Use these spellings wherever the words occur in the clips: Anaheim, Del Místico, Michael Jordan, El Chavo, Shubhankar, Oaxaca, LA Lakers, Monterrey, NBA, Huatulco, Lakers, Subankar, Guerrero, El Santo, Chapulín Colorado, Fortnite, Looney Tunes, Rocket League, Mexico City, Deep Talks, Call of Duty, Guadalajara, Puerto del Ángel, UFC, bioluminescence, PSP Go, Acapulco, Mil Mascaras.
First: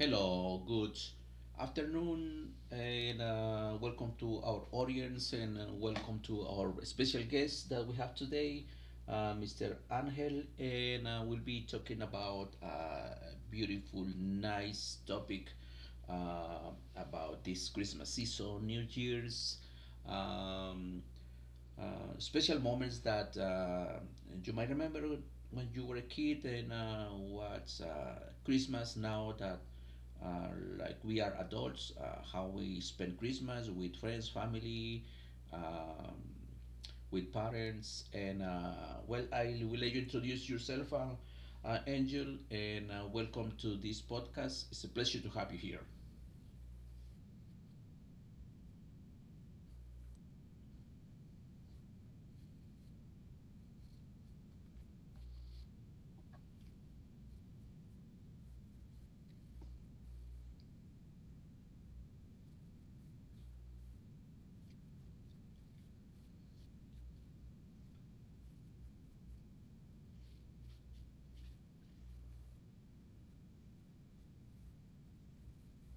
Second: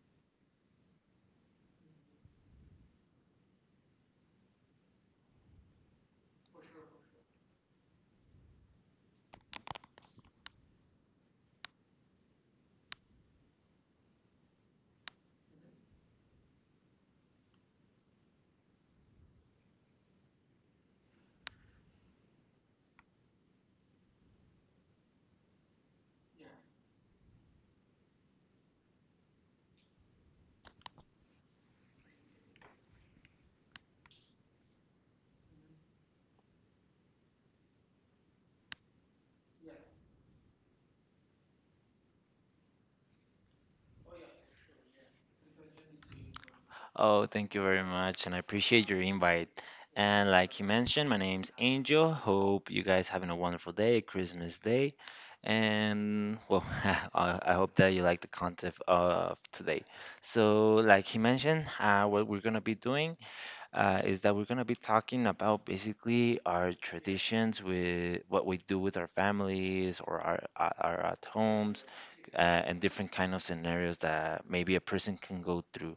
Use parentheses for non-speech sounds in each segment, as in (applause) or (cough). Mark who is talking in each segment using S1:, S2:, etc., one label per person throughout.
S1: Hello, good afternoon, and welcome to our audience, and welcome to our special guest that we have today, Mr. Angel, and we'll be talking about a beautiful, nice topic about this Christmas season, New Year's. Um, uh, Special moments that you might remember when you were a kid, and what's Christmas now that uh, like we are adults, how we spend Christmas with friends, family, um, with parents, and well, I will let you introduce yourself, Angel, and welcome to this podcast. It's a pleasure to have you here.
S2: Oh, thank you very much, and I appreciate your invite. And like you mentioned, my name's Angel. Hope you guys having a wonderful day, Christmas Day, and well, (laughs) I hope that you like the content of today. So, like he mentioned, what we're gonna be doing is that we're gonna be talking about basically our traditions with what we do with our families or our at homes and different kind of scenarios that maybe a person can go through.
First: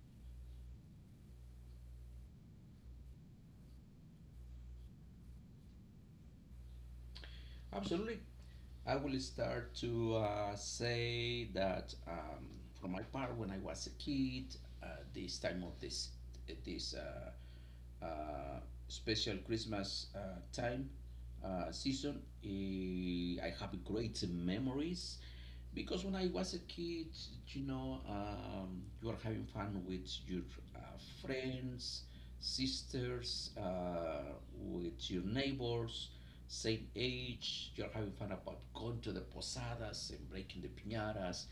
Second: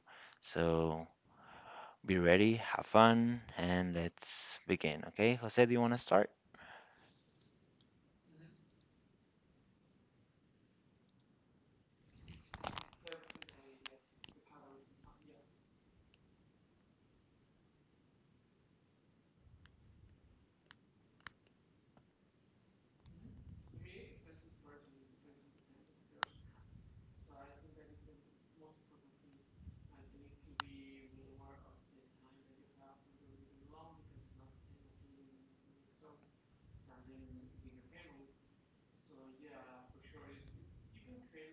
S2: So be ready, have fun, and let's begin. Okay, Jose, do you want to start?
S1: Absolutely. I will start to say that for my part, when I was a kid, uh, this time of this this uh, special Christmas time, season. I have great memories because when I was a kid, you know, you are having fun with your uh, friends, sisters, with your neighbors, same age. You're having fun about going to the posadas and breaking the piñatas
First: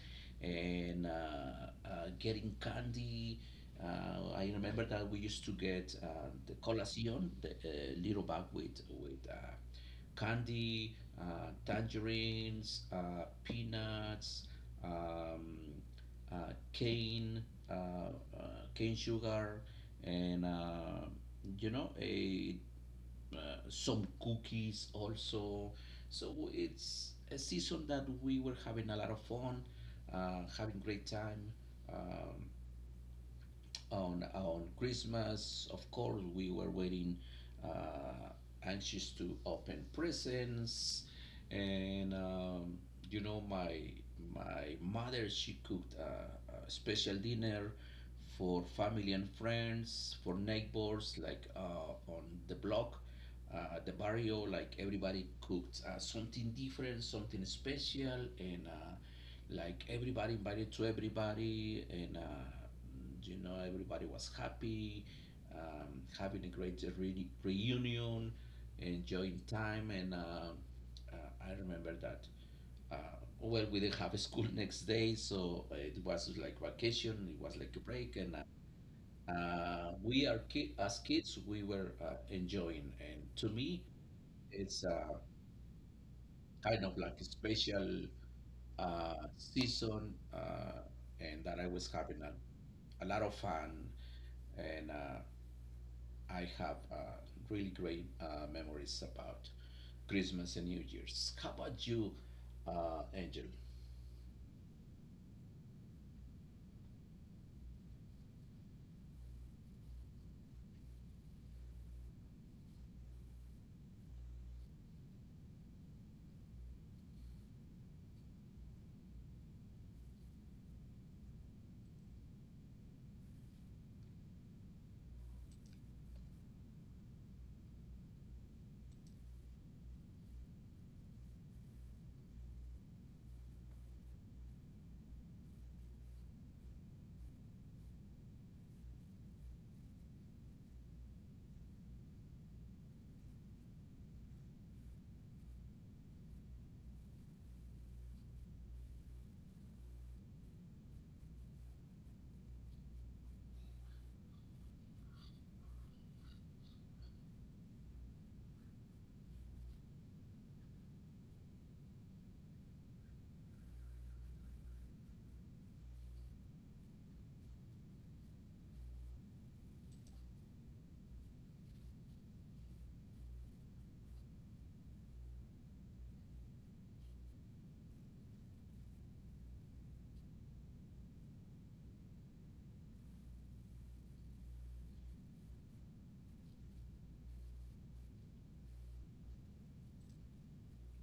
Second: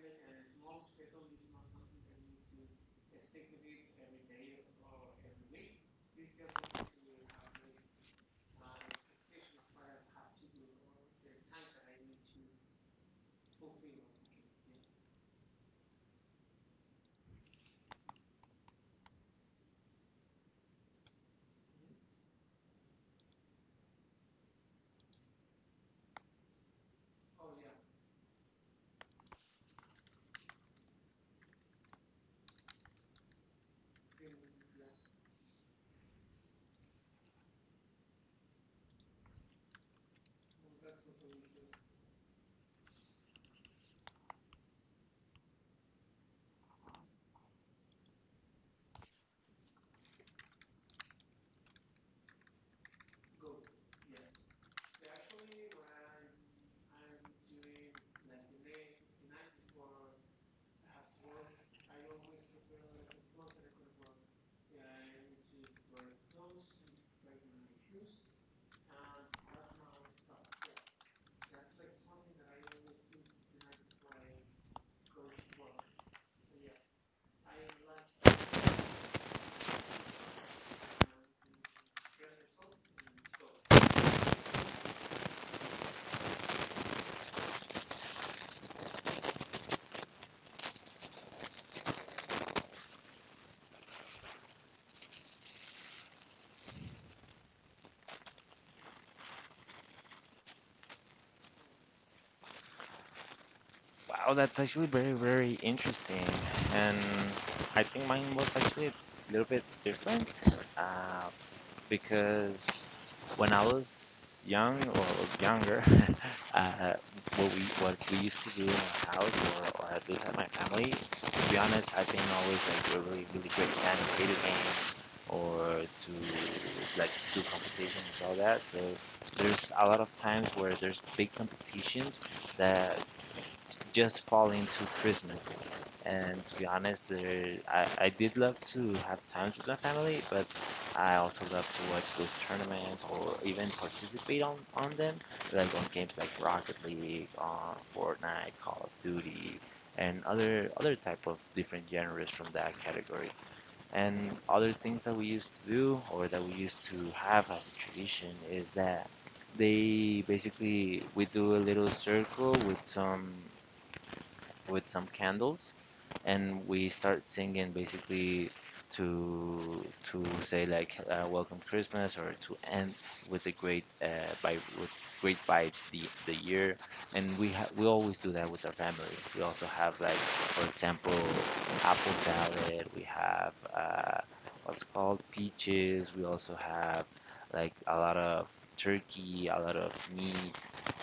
S1: and getting candy. I remember that we used to get the colación, the little bag with candy, tangerines, peanuts, um, cane, uh, uh, cane sugar, and you know a uh, some cookies also. So it's a season that we were having a lot of fun, having great time. Um, on Christmas, of course, we were waiting, uh, anxious to open presents, and you know, my mother she cooked a special dinner for family and friends, for neighbors, like on the block, the barrio, like everybody cooked something different, something special, and like everybody invited to everybody, and you know everybody was happy, having a great reunion, enjoying time, and uh, I remember that uh, well we didn't have a school (laughs) next day, so it was like vacation, it was like a break. And we are as kids we were enjoying, and to me it's kind of like a special season, and that I was having a lot of fun, and I have really great memories about Christmas and New Year's. How about you, Angel?
S2: Wow, that's actually very, very interesting. And I think mine was actually a little bit different uh, because when I was young or younger, (laughs) uh, what we used to do in our house or at least at my family, to be honest, I've been always like a really, really great fan of video games or to like do competitions and all that. So there's a lot of times where there's big competitions that just fall into Christmas. And to be honest, there, I did love to have times with my family, but I also love to watch those tournaments or even participate on them, like on games like Rocket League, Fortnite, Call of Duty, and other type of different genres from that category. And other things that we used to do or that we used to have as a tradition is that they basically we do a little circle with some candles and we start singing basically to to say like welcome Christmas or to end with a great vibe with great vibes the year, and we always do that with our family. We also have, like, for example, apple salad. We have what's called peaches. We also have like a lot of turkey, a lot of meat,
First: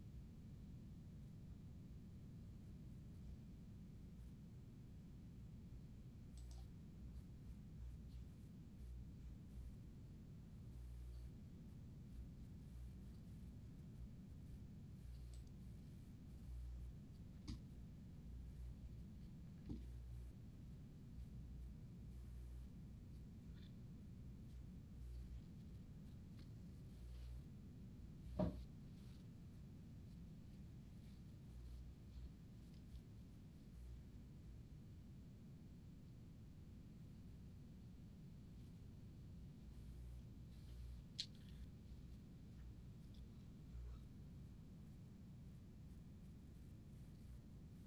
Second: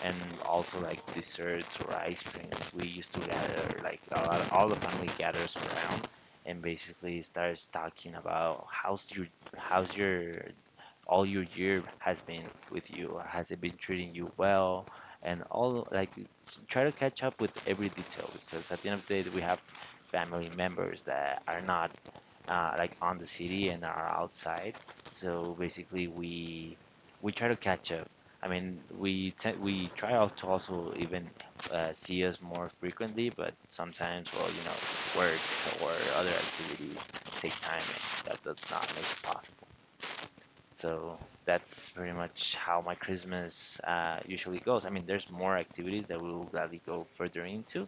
S2: and also like desserts or ice creams. We used to gather like a lot, all the family gathers around and basically starts talking about how's your all your year has been with you. Has it been treating you well? And all like try to catch up with every detail because at the end of the day we have family members that are not like on the city and are outside. So basically we try to catch up. I mean, we try out to also even see us more frequently, but sometimes, well, you know, work or other activities take time, and that does not make it possible. So that's pretty much how my Christmas usually goes. I mean, there's more activities that we will gladly go further into,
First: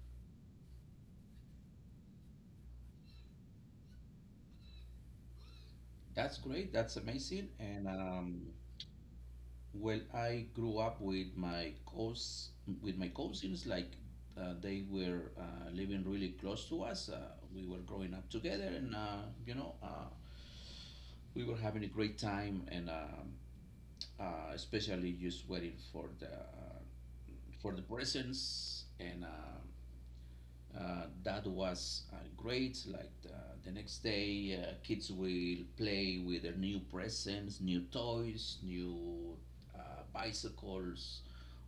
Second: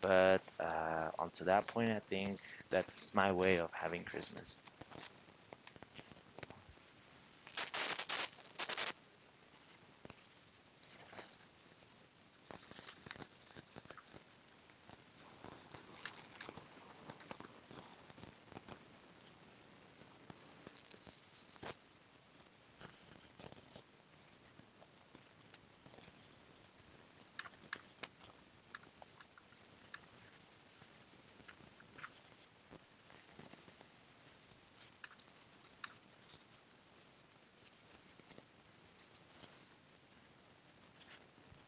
S2: but onto that point, I think that's my way of having Christmas.
S1: That's great. That's amazing. And well, I grew up with my cous with my cousins. Like they were living really close to us. We were growing up together, and you know, we were having a great time. And especially just waiting for the presents, and that was great. Like the next day, kids will play with their new presents, new toys, new bicycles,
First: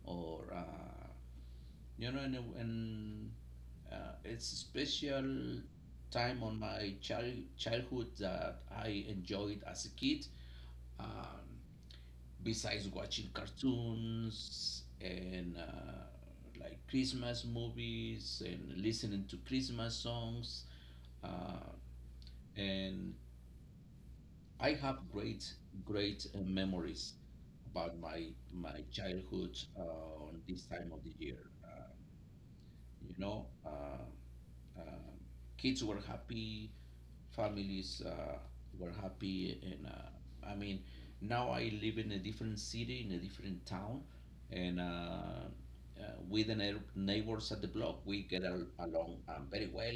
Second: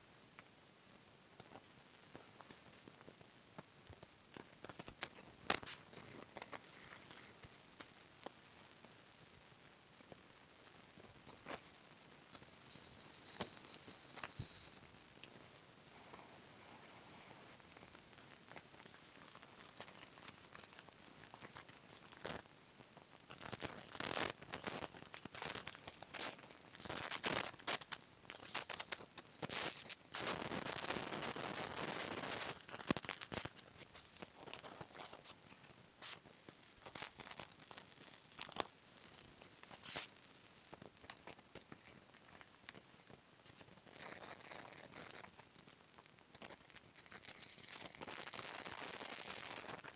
S1: or you know, and it's a special time on my childhood that I enjoyed as a kid. Um, besides watching cartoons and like Christmas movies and listening to Christmas songs. Uh, and I have great, great memories about my childhood on this time of the year. You know, um, kids were happy, families were happy, and I mean, now I live in a different city, in a different town, and with the neighbors at the block, we get along, very well.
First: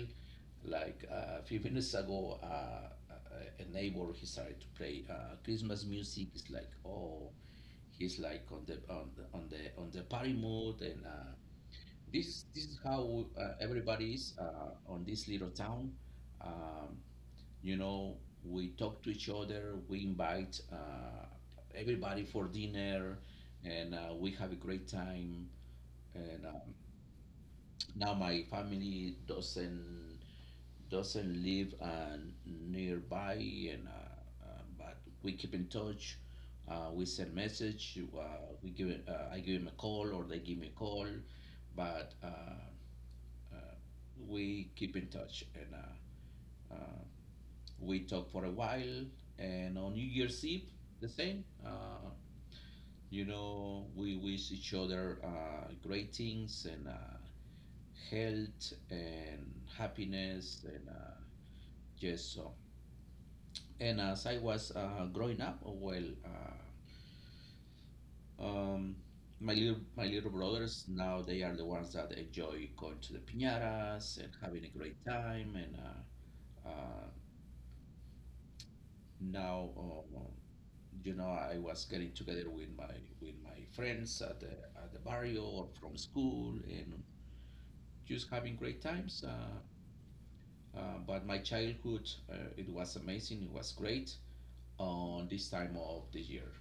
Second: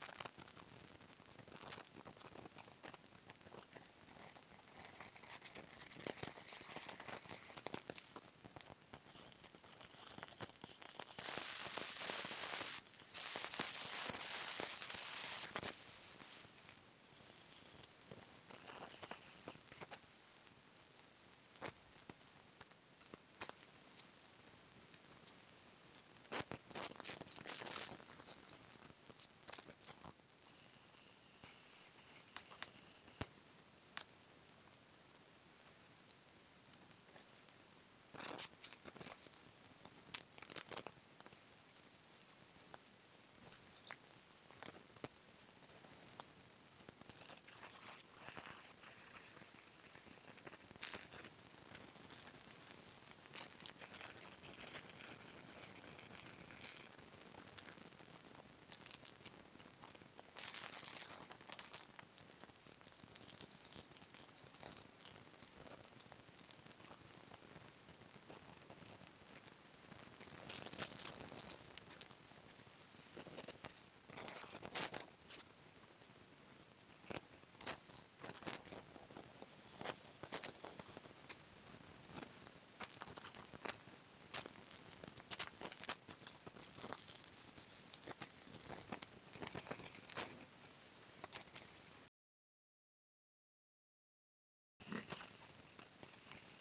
S1: Like a few (laughs) minutes ago, a neighbor he started to play Christmas music. It's like, oh, he's like on the party mode, and this is how everybody is on this little town. Um, you know, we talk to each other. We invite everybody for dinner, and we have a great time. And now my family doesn't live nearby, and but we keep in touch. We send message. We give I give him a call, or they give me a call, but uh, we keep in touch, and uh, we talk for a while. And on New Year's Eve, the same. You know, we wish each other great things and health and happiness and just so. And as I was growing up, well, um, my little brothers now they are the ones that enjoy going to the piñatas and having a great time, and uh, uh, now uh, you know, I was getting together with my friends at the barrio or from school and just having great times. But my childhood, it was amazing. It was great on this time of the year.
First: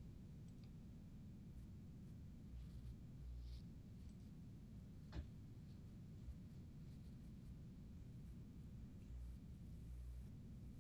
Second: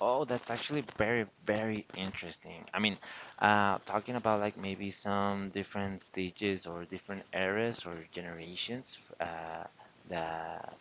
S2: Oh, that's actually very, very interesting. I mean, talking about like maybe some different stages or different eras or generations, the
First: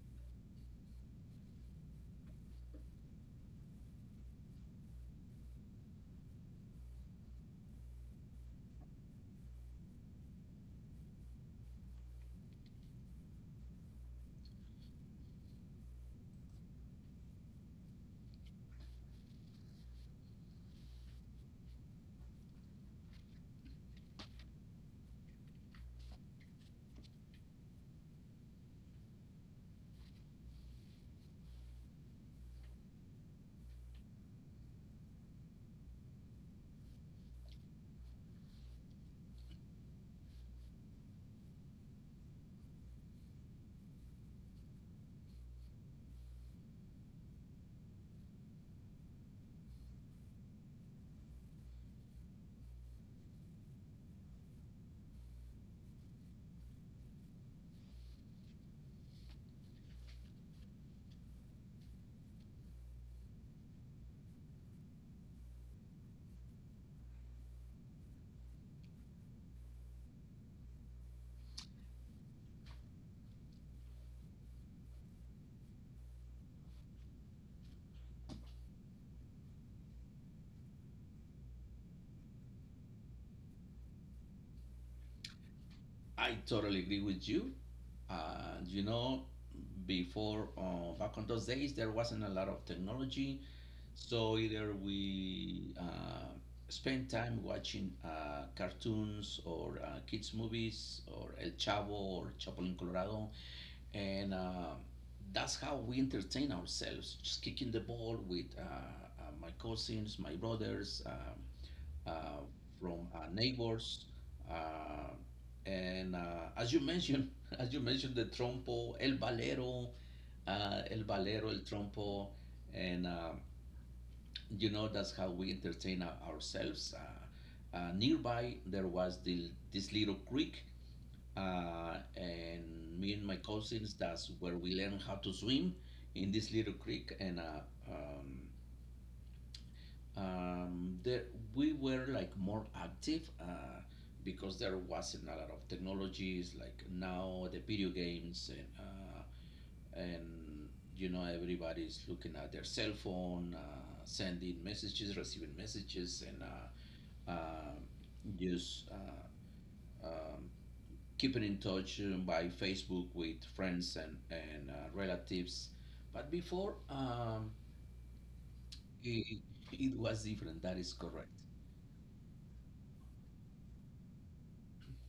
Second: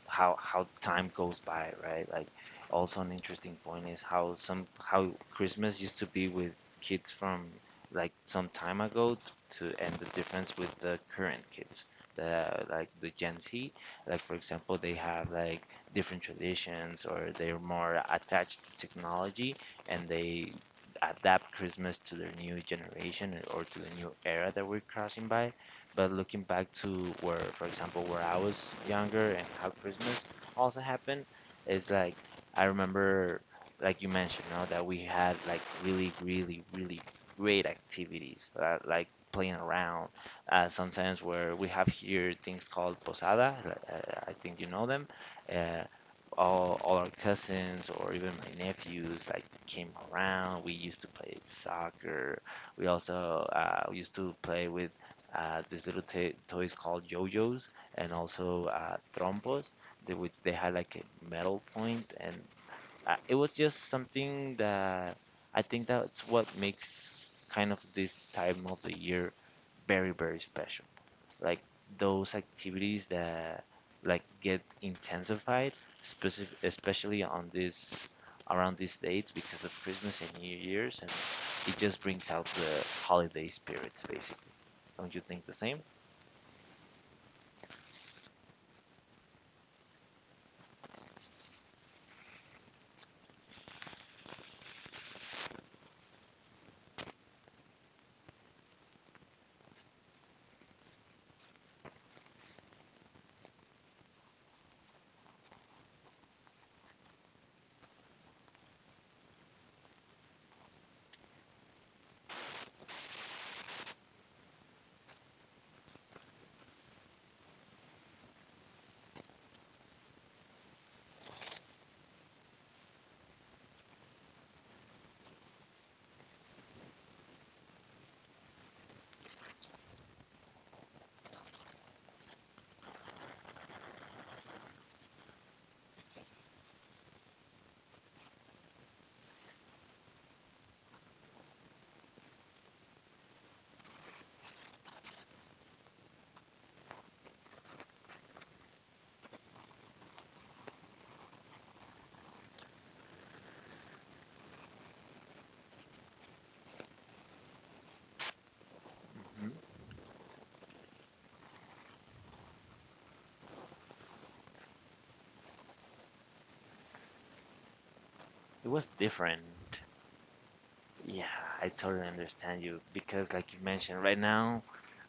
S2: how time goes by, right? Like, also an interesting point is how some how Christmas used to be with kids from like some time ago to and the difference with the current kids, the like the Gen Z. Like for example, they have like different traditions or they're more attached to technology and they adapt Christmas to their new generation or to the new era that we're crossing by. But looking back to where, for example, where I was younger and how Christmas also happened, is like I remember, like you mentioned, no, that we had like really, really, really great activities, like playing around. Sometimes where we have here things called posada, I think you know them uh, all our cousins or even my nephews like came around. We used to play soccer. We also used to play with these little toys called yo-yos and also trompos, they, which they had like a metal point, and it was just something that I think that's what makes kind of this time of the year very, very special. Like those activities that like get intensified, specific, especially on this around these dates because of Christmas and New Year's, and it just brings out the holiday spirits basically. Don't you think the same?
S1: I totally agree with you. You know, before back on those days, there wasn't a lot of technology, so either we spent time watching cartoons or kids movies or El Chavo or Chapulín Colorado, and that's how we entertain ourselves. Just kicking the ball with my cousins, my brothers. Uh, from neighbors. Uh, and as you mentioned, (laughs) as you mentioned, the trompo, el balero, el trompo, and you know that's how we entertain ourselves. Nearby there was this little creek, and me and my cousins that's where we learned how to swim in this little creek, and um, there, we were like more active because there wasn't a lot of technologies like now the video games, and you know everybody's looking at their cell phone sending messages receiving messages, and uh, just
S2: Hmm.
S1: um, keeping in touch by Facebook with friends and, relatives, but before,
S2: It was
S1: it,
S2: different.
S1: it was different, that is
S2: Yeah,
S1: correct.
S2: I totally understand you because, like you mentioned, right now,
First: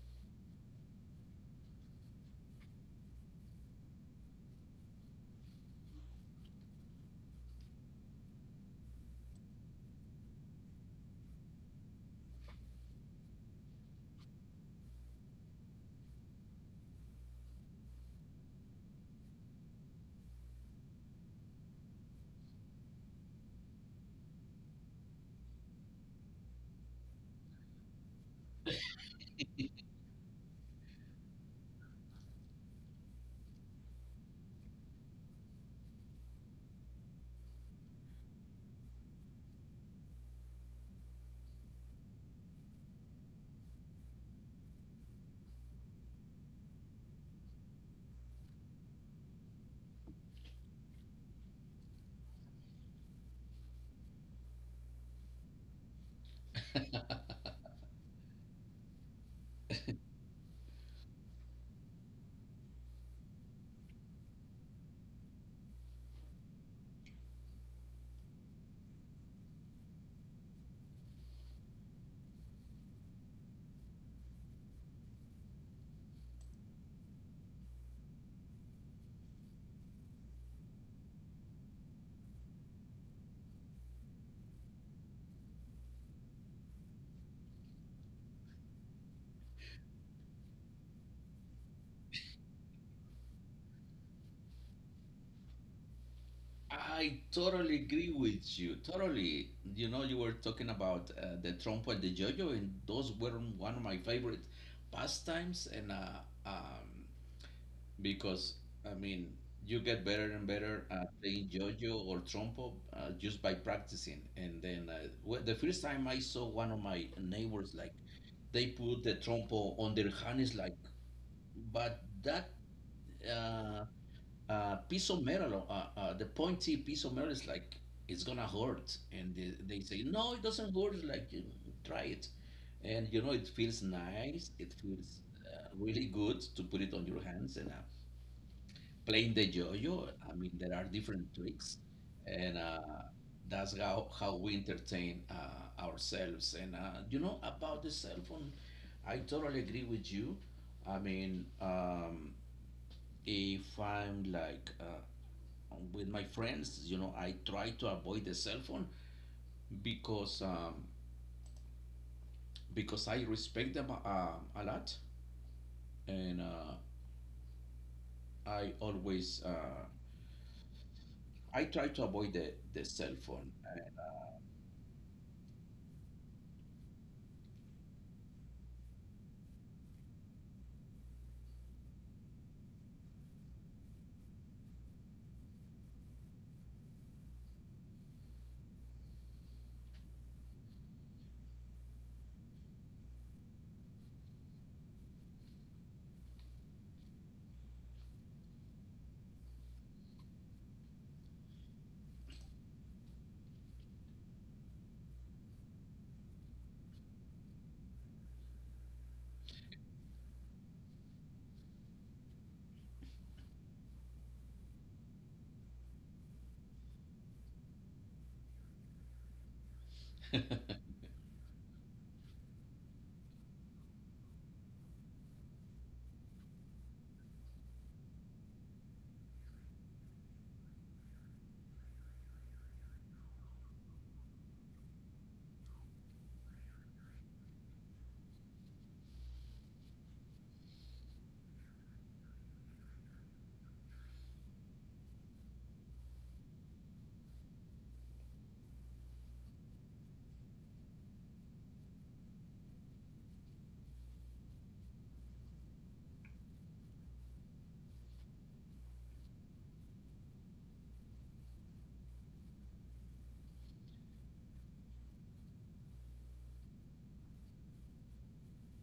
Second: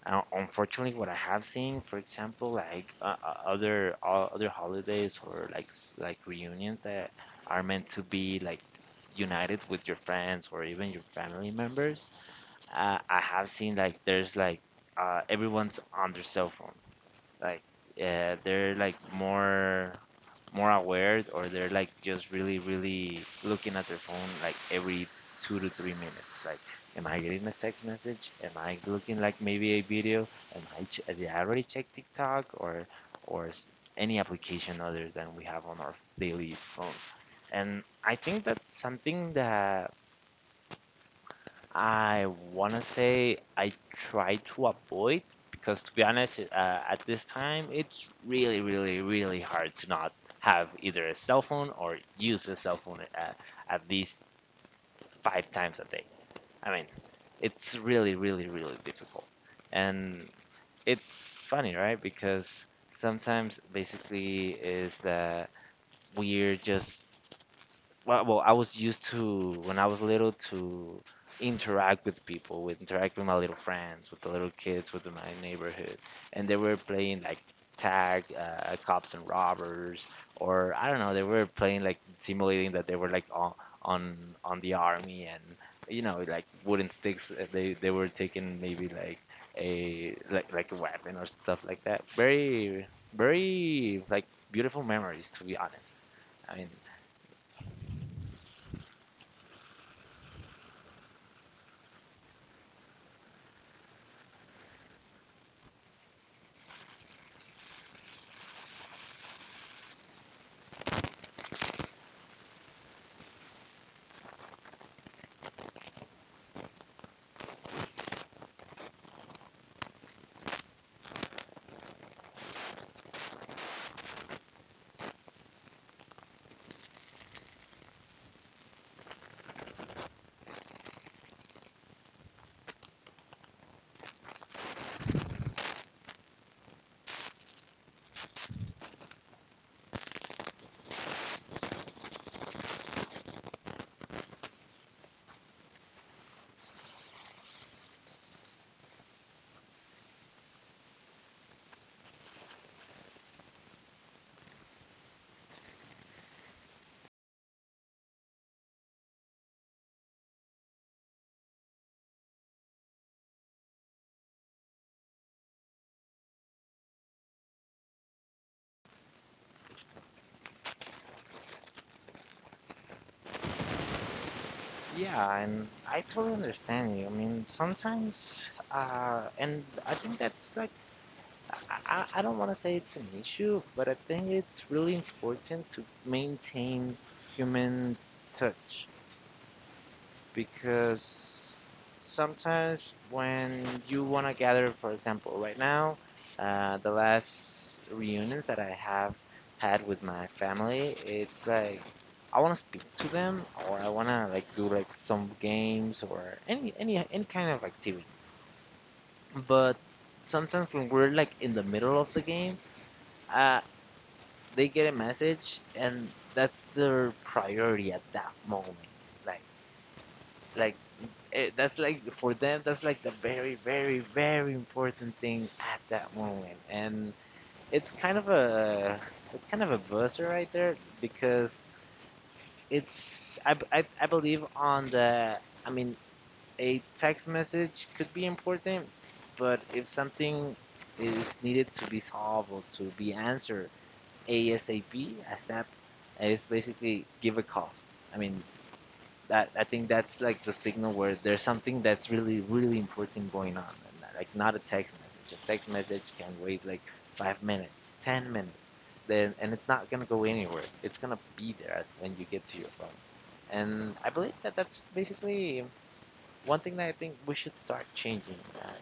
S2: unfortunately, what I have seen, for example, like other other holidays or like like reunions that are meant to be like united with your friends or even your family members, I have seen like there's like everyone's on their cell phone like they're like more aware or they're like just really, really looking at their phone like every 2 to 3 minutes, like, am I getting a text message, am I looking like maybe a video, did I already check TikTok, or or s- any application other than we have on our daily phone. And I think that's something that I wanna say I try to avoid, because to be honest, at this time it's really, really, really hard to not have either a cell phone or use a cell phone at least five times a day. I mean, it's really, really, really difficult. And it's funny, right? Because sometimes basically is that we're just I was used to when I was little to interact with people, with interact with my little friends, with the little kids, with my neighborhood, and they were playing like tag, cops and robbers, or I don't know, they were playing like simulating that they were like on on the army, and you know, like wooden sticks. They were taking maybe like a like like a weapon or stuff like that. Very, very, like, beautiful memories, to be honest. I mean.
S1: I totally agree with you. Totally. You know, you were talking about the trompo and the yo-yo, and those were one of my favorite pastimes. And um, because I mean, you get better and better at playing yo-yo or trompo just by practicing. And then the first time I saw one of my neighbors, like they put the trompo on their hands, like, but that. Uh, piece of metal, the pointy piece of metal is like, it's gonna hurt. And they say, no, it doesn't hurt. It's like, you try it. And you know, it feels nice. It feels really good to put it on your hands. And playing the yo yo, I mean, there are different tricks. And that's how we entertain ourselves. And you know, about the cell phone, I totally agree with you. I mean, if I'm like with my friends you know I try to avoid the cell phone because um, because I respect them a lot, and I always I try to avoid the cell phone.
S2: Yeah, and I totally understand you. I mean, sometimes, and I think that's like, I, I don't want to say it's an issue, but I think it's really important to maintain human touch, because sometimes when you want to gather, for example, right now, the last reunions that I have had with my family, it's like I want to speak to them, or I want to like do like some games or any any kind of activity. But sometimes when we're like in the middle of the game, uh, they get a message, and that's their priority at that moment. Like like it, that's like for them that's like the very, very, very important thing at that moment. And it's kind of a it's kind of a buzzer right there because it's I believe on the, I mean, a text message could be important, but if something is needed to be solved or to be answered, ASAP, ASAP, is basically give a call. I mean, that I think that's like the signal where there's something that's really, really important going on, and like not a text message. A text message can wait like 5 minutes, 10 minutes, then, and it's not gonna go anywhere. It's gonna be there when you get to your phone, and I believe that that's basically one thing that I think we should start changing that.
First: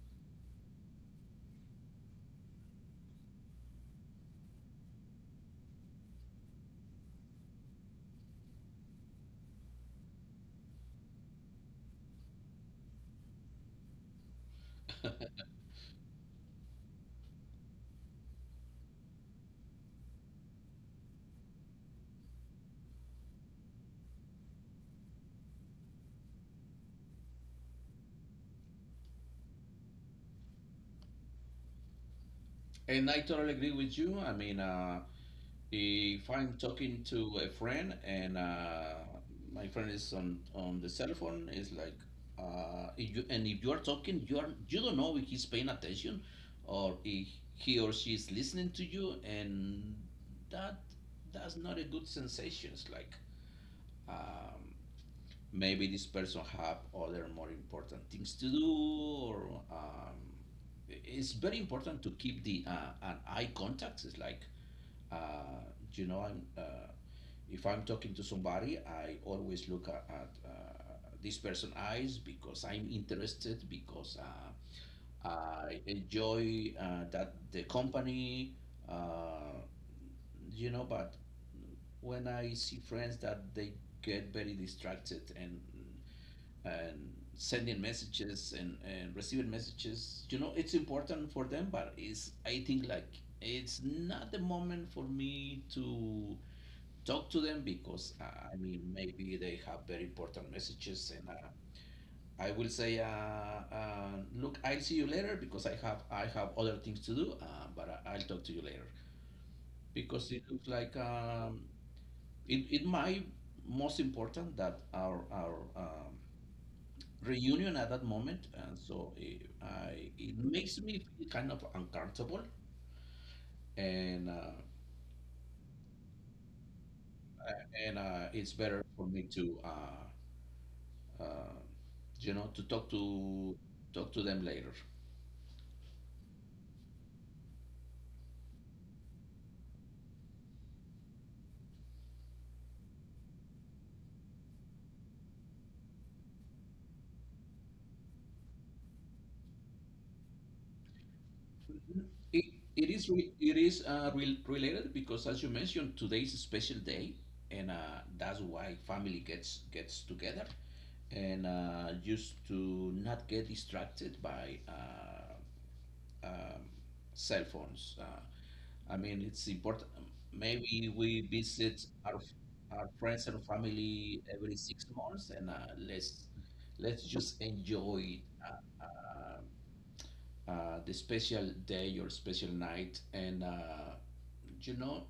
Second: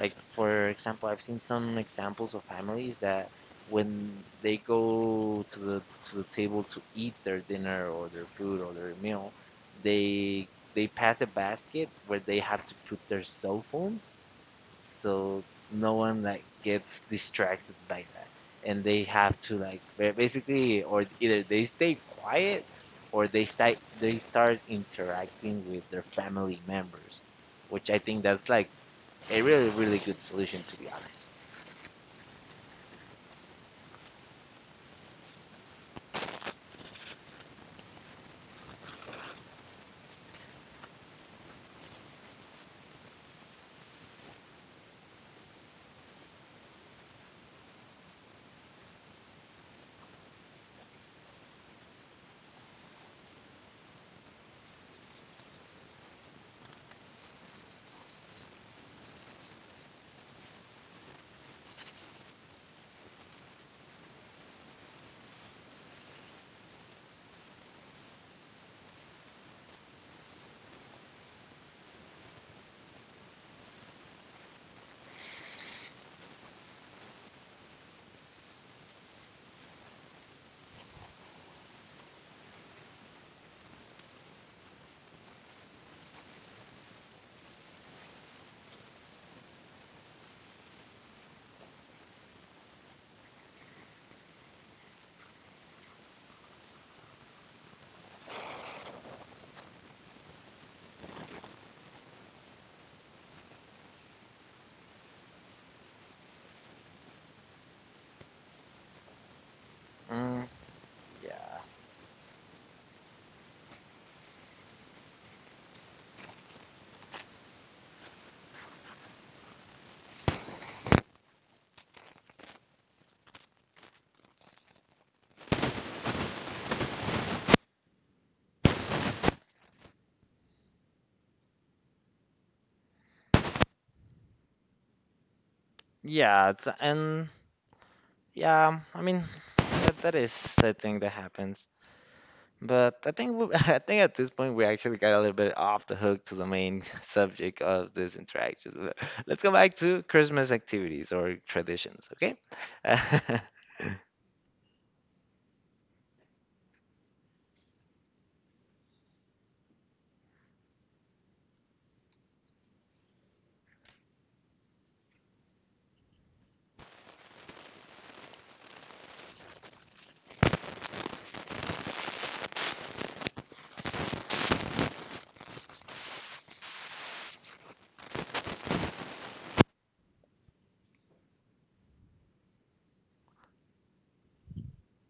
S2: Like for example, I've seen some examples of families that when they go to the table to eat their dinner or their food or their meal, they they pass a basket where they have to put their cell phones, so no one like gets distracted by that, and they have to like basically or either they stay quiet or they start interacting with their family members, which I think that's like a really, really good solution, to be honest.
S1: (laughs) And I totally agree with you I mean if I'm talking to a friend, and my friend is on the cell phone, it's like, if you, and if you are talking, you are you don't know if he's paying attention, or if he or she is listening to you, and that that's not a good sensation. It's like um, maybe this person have other more important things to do, or it's very important to keep the an eye contact. It's like uh, you know, I'm if I'm talking to somebody, I always look at this person's eyes because I'm interested, because I enjoy that the company, uh, you know. But when I see friends that they get very distracted and and sending messages and receiving messages, you know, it's important for them, but it's I think like it's not the moment for me to talk to them because I mean maybe they have very important messages, and I will say look I'll see you later because I have other things to do, but I'll talk to you later because it
S2: Mm,
S1: looks like
S2: yeah.
S1: it might most important that our reunion at that moment, and so it makes me feel kind of uncomfortable, and it's better for me to uh, you know, to talk to them later.
S2: Yeah, it's, and yeah, I mean that, that is a thing that happens. But I think we, (laughs) I think at this point we actually got a little bit off the hook to the main (laughs) subject of this interaction. Let's go back to Christmas activities or traditions, okay?
S1: It, it is
S2: (laughs)
S1: it is related because, as you mentioned, today is a special day, and that's why family gets together, and used to not get distracted by um, cell phones. I mean, it's important. Maybe we visit our friends and family every 6 months, and let's just enjoy uh, uh, the special day or special night, and you know,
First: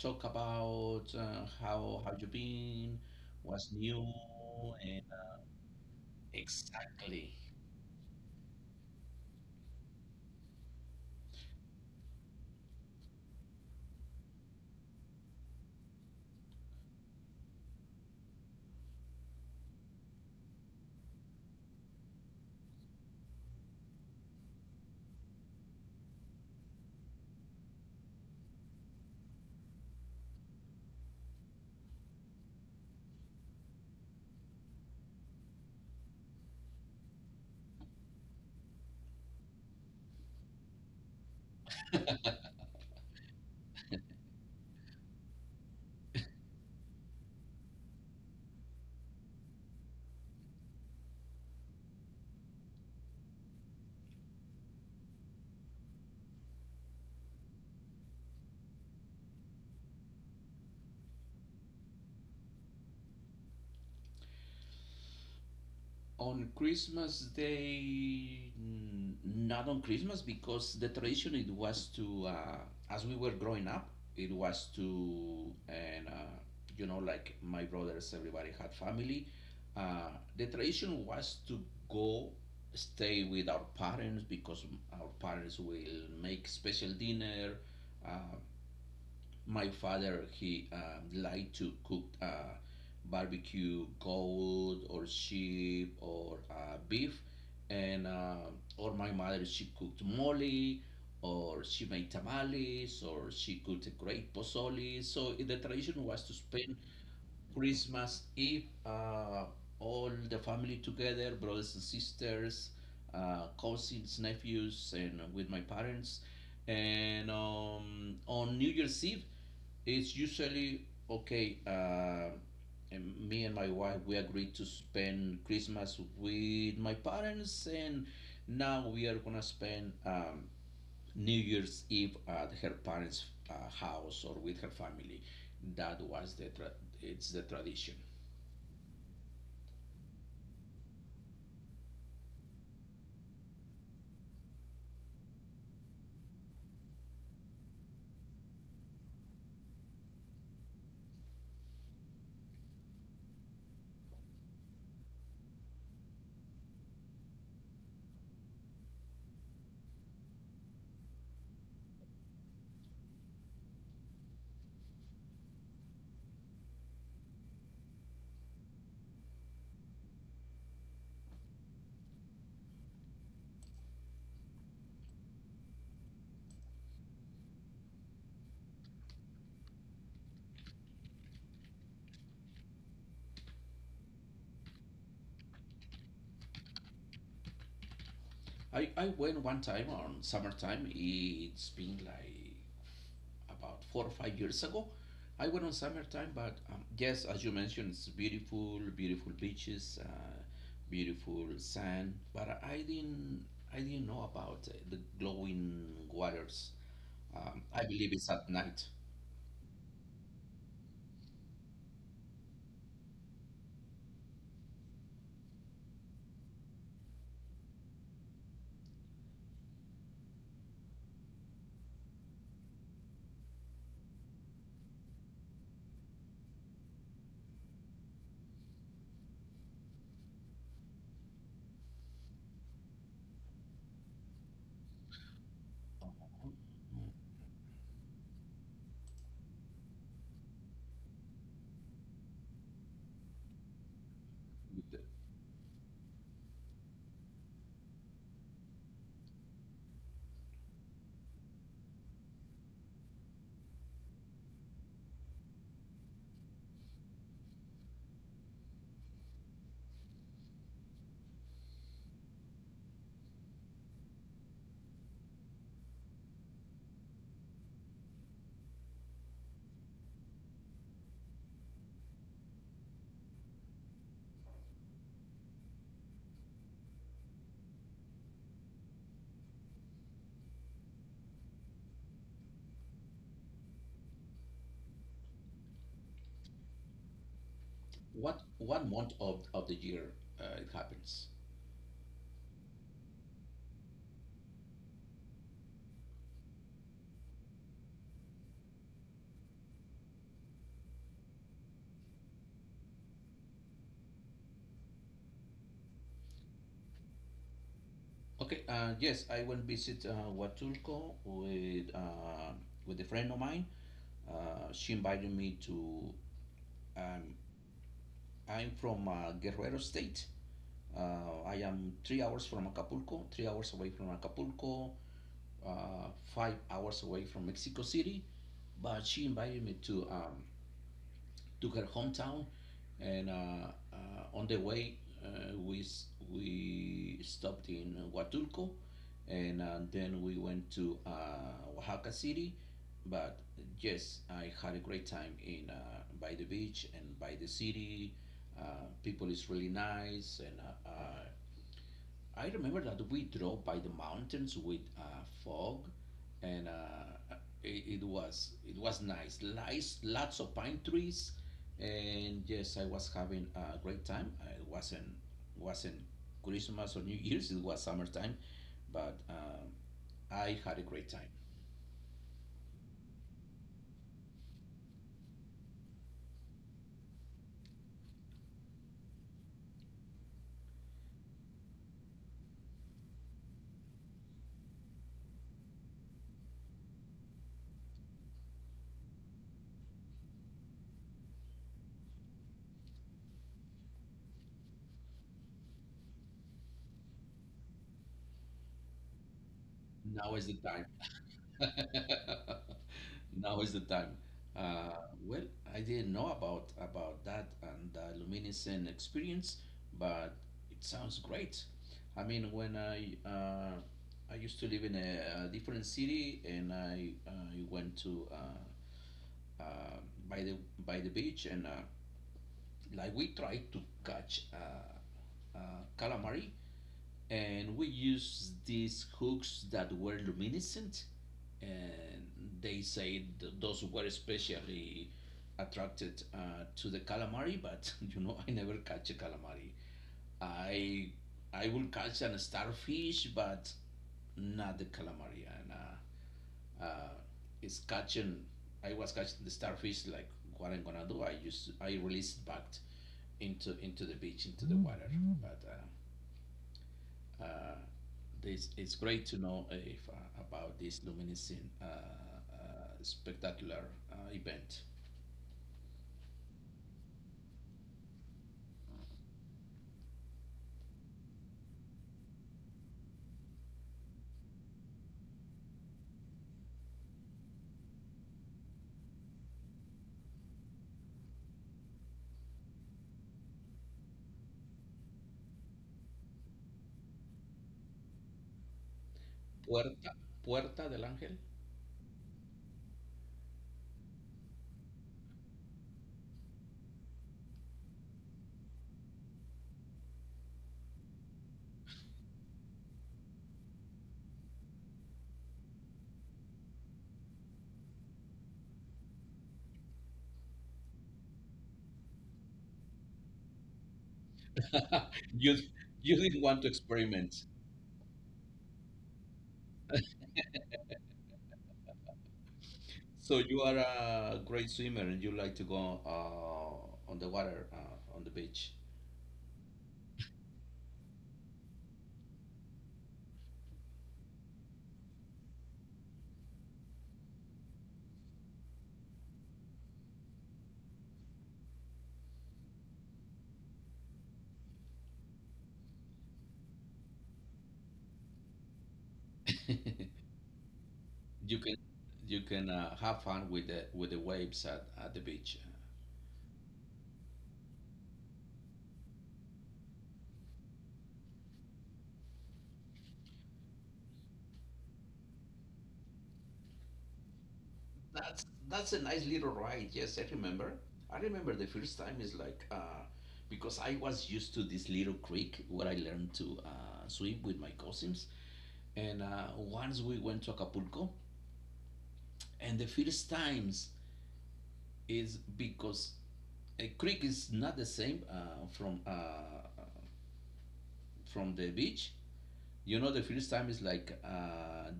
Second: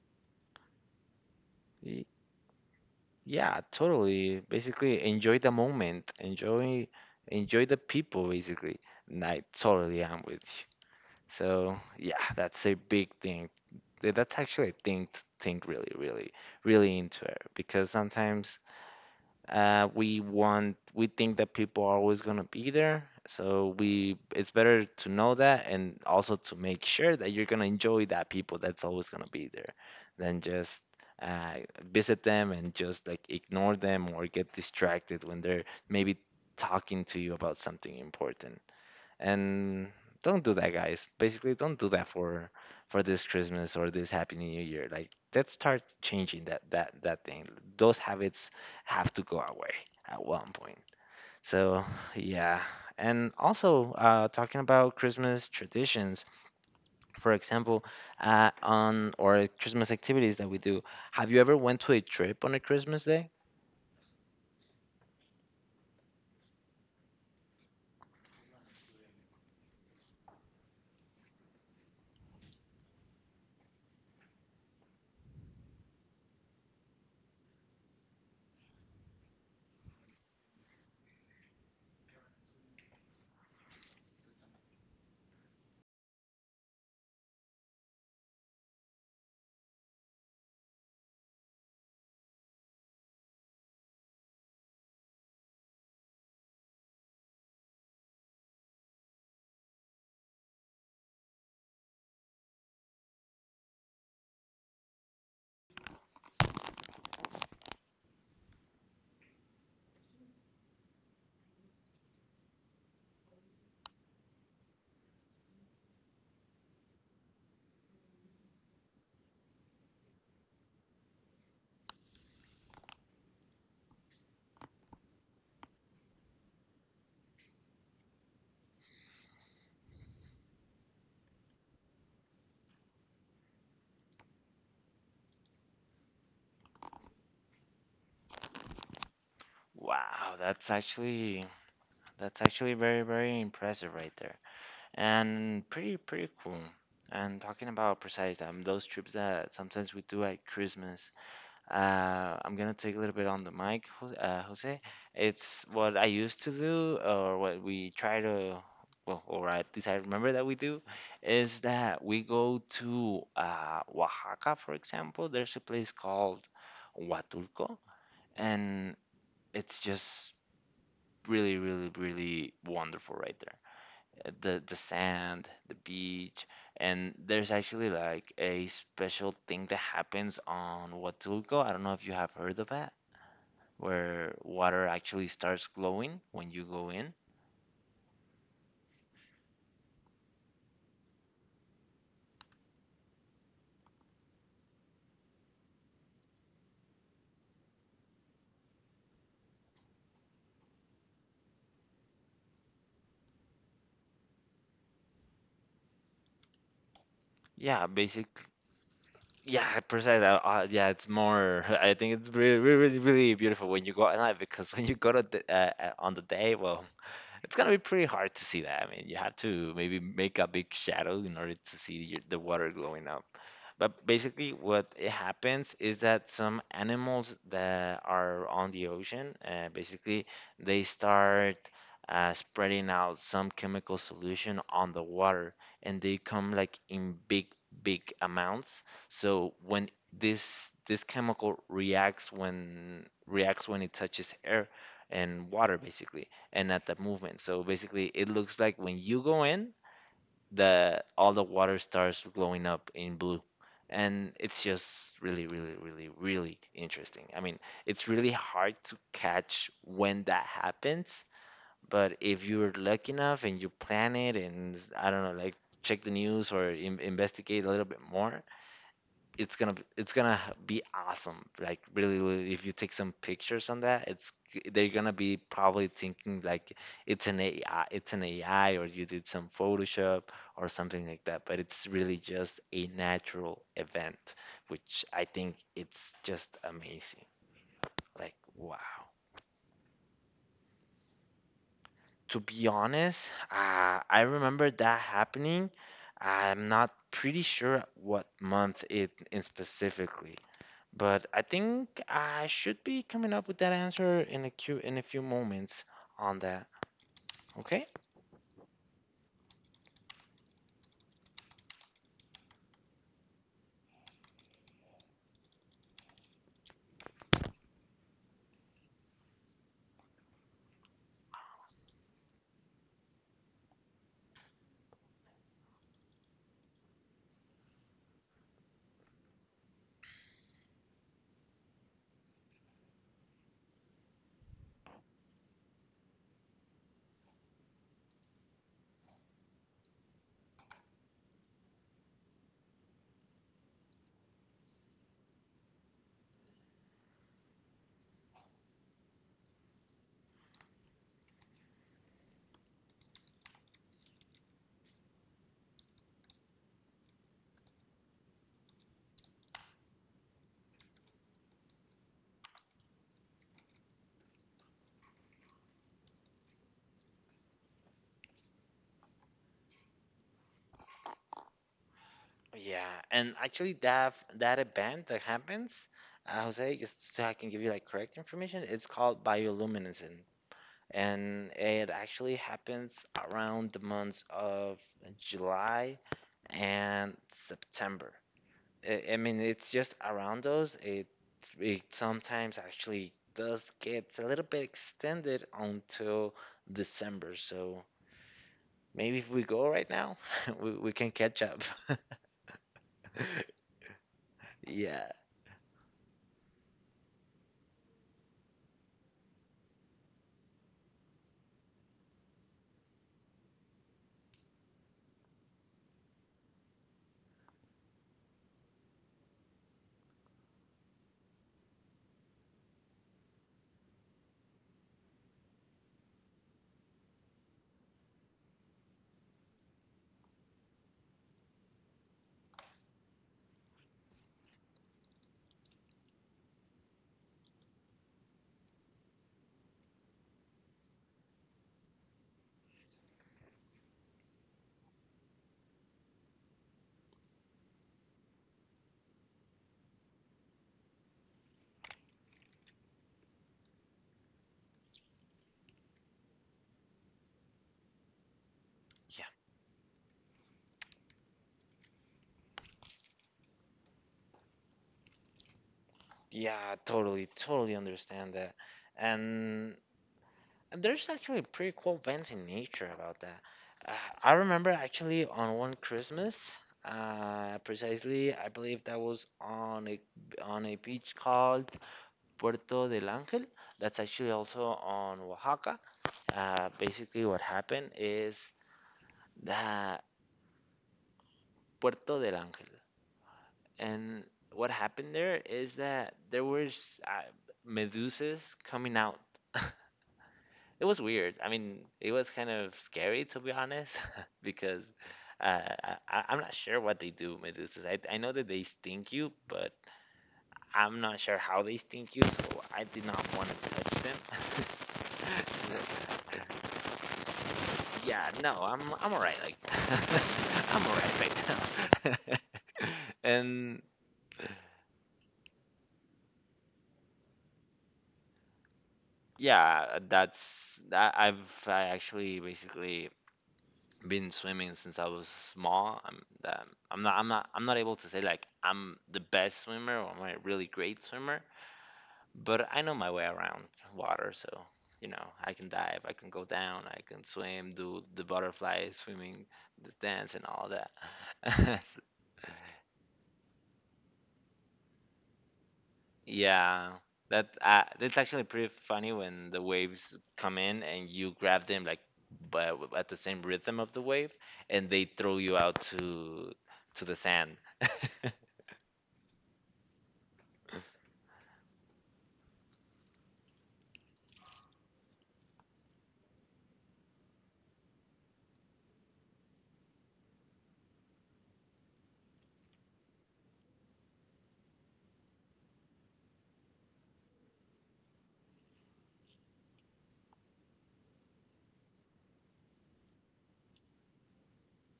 S1: talk about
S2: Y-
S1: how you been,
S2: Yeah,
S1: what's new,
S2: totally. Basically,
S1: and
S2: enjoy the moment.
S1: exactly.
S2: Enjoy the people basically. And I totally am with you. So, yeah, that's a big thing. That's actually a thing to think really, really, really into it because sometimes, we think that people are always gonna be there, so we it's better to know that and also to make sure that you're gonna enjoy that people that's always gonna be there, than just uh, visit them and just like ignore them or get distracted when they're maybe talking to you about something important. And don't do that, guys. Basically, don't do that for this Christmas or this Happy New Year. Like, let's start changing that thing. Those habits have to go away at one point. So, yeah. And also, talking about Christmas traditions, for example, on or Christmas activities that we do. Have you ever went to a trip on a Christmas day?
S1: On Christmas Day, not on Christmas, because the tradition it was to, as we were growing up, it was to, and you know, like my brothers, everybody had family. Uh, the tradition was to go stay with our parents because our parents will make special dinner. Uh, my father, he liked to cook barbecue goat or sheep or beef, and or my mother, she cooked mole, or she made tamales, or she cooked a great pozole. So the tradition was to spend Christmas Eve, all the family together, brothers and sisters, cousins, nephews, and with my parents. And on New Year's Eve, it's usually okay. And me and my wife, we agreed to spend Christmas with my parents, and now we are gonna spend New Year's Eve at her parents' house or with her family. That was the tra- It's the tradition.
S2: Wow, that's actually very, very impressive right there, and pretty cool. And talking about precise, those trips that sometimes we do at Christmas, I'm gonna take a little bit on the mic, Jose. It's what I used to do, or what we try to, well, or at least I remember that we do, is that we go to Oaxaca, for example. There's a place called Huatulco, and it's just really, really, really wonderful right there. The sand, the beach, and there's actually like a special thing that happens on Huatulco. I don't know if you have heard of that, where water actually starts glowing when you go in.
S1: I went one time on summertime. It's been like about 4 or 5 years ago. I went on summertime, but yes, as you mentioned, it's beautiful, beautiful beaches, beautiful sand. But I didn't know about the glowing waters. I
S2: Yeah,
S1: believe it's
S2: basically.
S1: at night.
S2: Yeah, precisely. Yeah, it's more. (laughs) I think it's really, really, really beautiful when you go at night, because when you go to the, on the day, well, it's gonna be pretty hard to see that. I mean, you have to maybe make a big shadow in order to see the water glowing up. But basically, what it happens is that some animals that are on the ocean, basically, they start spreading out some chemical solution on the water, and they come like in big, big amounts. So when this chemical reacts when it touches air and water, basically, and at the movement. So basically, it looks like when you go in, that all the water starts glowing up in blue. And it's just really, really, really, really interesting. I mean, it's really hard to catch when that happens, but if you're lucky enough and you plan it, and I don't know, like check the news or in investigate a little bit more, it's gonna be awesome. Like, really, really, if you take some pictures on that, it's they're gonna be probably thinking like it's an AI, it's an AI, or you did some Photoshop or something like that. But it's really just a natural event, which I think it's just amazing. Like,
S1: What
S2: wow.
S1: one month of the year it happens?
S2: To be honest, I remember that happening. I'm not pretty sure what month it in specifically. But I think I should be coming up with that answer in a few moments on that. Okay?
S1: Okay. Yes, I went visit Huatulco with a friend of mine. She invited me to. Um, I'm from Guerrero State. I am 3 hours from Acapulco, 3 hours away from Acapulco, 5 hours away from Mexico City. But she invited me to her hometown, and on the way uh, we we stopped in Huatulco, and then we went to Oaxaca City. But yes, I had a great time in by the beach and by the city. People is really nice, and I remember that we drove by the mountains with fog, and it was nice. Lies, lots of pine trees, and yes, I was having a great time. It wasn't Christmas or New Year's. It was summertime, but I had a great time.
S2: Yeah, and actually that event that happens, Jose, just so I can give you like correct information, it's called bioluminescence, and it actually happens around the months of July and September. I mean, it's just around us. It sometimes actually does gets a little bit extended until December. So maybe if we go right now,
S1: Now is the
S2: (laughs) we
S1: time.
S2: we can catch up.
S1: (laughs)
S2: (laughs)
S1: Now is the time.
S2: Yeah,
S1: Well, I didn't know about that and the luminescent experience, but it sounds great. I mean, when I used to live in a different city, and I went to uh, by the by the beach, and like we tried to catch calamari, and we used these hooks that were luminescent, and they say those were especially attracted to the calamari. But (laughs) you know, I never catch a calamari. I I will catch an starfish, but not the calamari. And uh, it's catching. I was catching the starfish. Like what I'm gonna do? I used to, I released back into the beach into the water, but. Uh, uh, it's great
S2: yeah,
S1: to know if, about this luminescent spectacular event.
S2: yeah. Totally, totally understand that. And there's actually pretty cool events in nature about that. Uh, I remember actually on one Christmas, precisely. I believe that was on a beach called Puerto del Ángel. That's actually also on Oaxaca. Basically, what happened is the
S1: Puerta, Puerta del Ángel.
S2: Puerto del Ángel, and what happened there is that there was medusas coming out. (laughs) It was weird. I mean, it was kind of scary to be honest, (laughs) because I'm not sure what they do, medusas. I know that they sting you, but I'm not sure how they sting you, so I did not want to touch them. (laughs)
S1: (laughs) you, you didn't want
S2: So,
S1: to experiment.
S2: yeah, no, I'm alright. Like, (laughs) I'm alright right now. (laughs)
S1: So you are
S2: And
S1: a great swimmer and you like to go on the water, on the beach.
S2: yeah, that's that. I actually basically been swimming since I was small. I'm not able to say like I'm the best swimmer or I'm a really great swimmer, but I know my way around water. So, you know, I can dive, I can go down, I can swim, do the butterfly swimming,
S1: (laughs) you
S2: the dance, and all that.
S1: can
S2: (laughs)
S1: you can have fun with the waves at the beach.
S2: Yeah, that's actually pretty funny when the waves come in and you grab them like but at the same rhythm of the wave, and they throw you out to the sand. (laughs)
S1: That's a nice little ride. Yes, I remember. I remember the first time is like because I was used to this little creek where I learned to swim with my cousins, and once we went to Acapulco, and the first times is because a creek is not the same from the beach. You know, the first time is like uh,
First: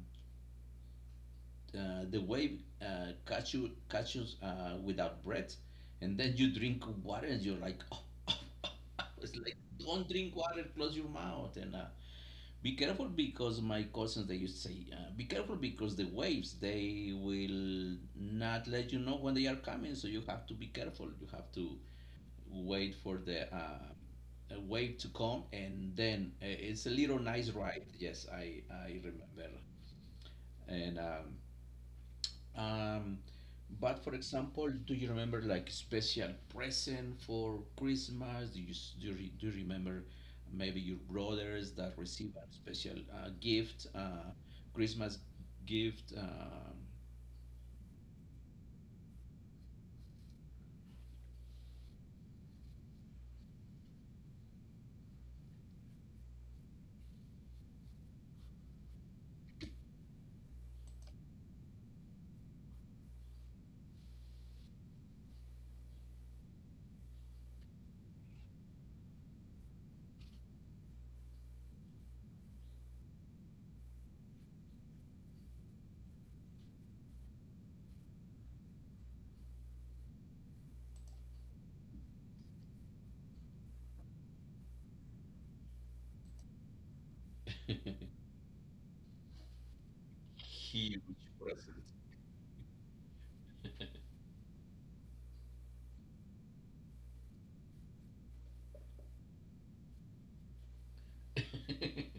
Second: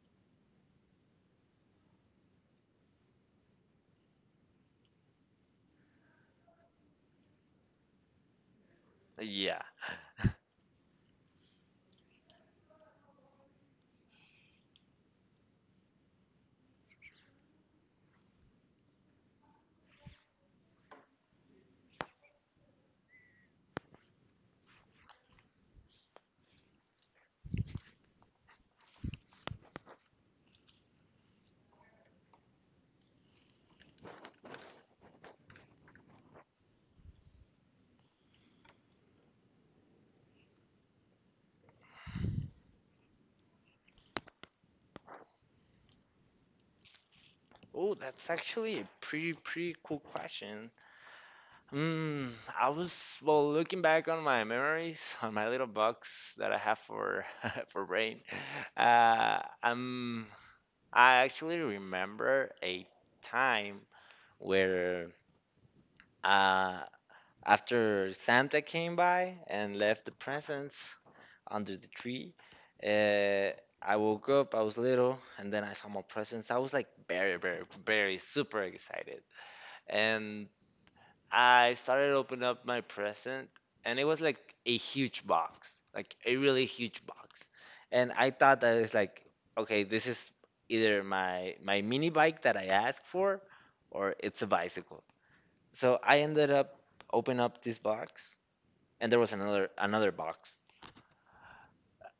S1: uh, the wave catch you without breath, and then you drink water and you're like, (laughs) "Oh, oh, oh, oh. It's like
S2: Yeah.
S1: don't drink water, close your mouth, and be careful because my cousins they used to say, be careful because the waves they will not let you know when they are coming, so you have to be careful. You have to wait for the. A wave to come, and then it's a little nice ride. Yes, I remember, and um, but for example, do you remember like special present for Christmas? Do you remember maybe your brothers that receive a special gift, Christmas gift?
S2: Oh, that's actually a pretty cool question. Hmm, I was well looking back on my memories on my little box that I have for (laughs) for brain. Uh, um, I actually remember a time where Uh, after Santa came by and left the presents under the tree, uh, I woke up. I was little, and then I saw my presents. I was like very, very, very super excited, and I started opening up my present, and it was like a huge box, like a really huge box, and
S1: (laughs)
S2: I thought that it's like, okay, this is either
S1: Huge
S2: my
S1: present.
S2: mini bike that I asked for, or it's a bicycle. So I ended up opening up this box, and there was another box.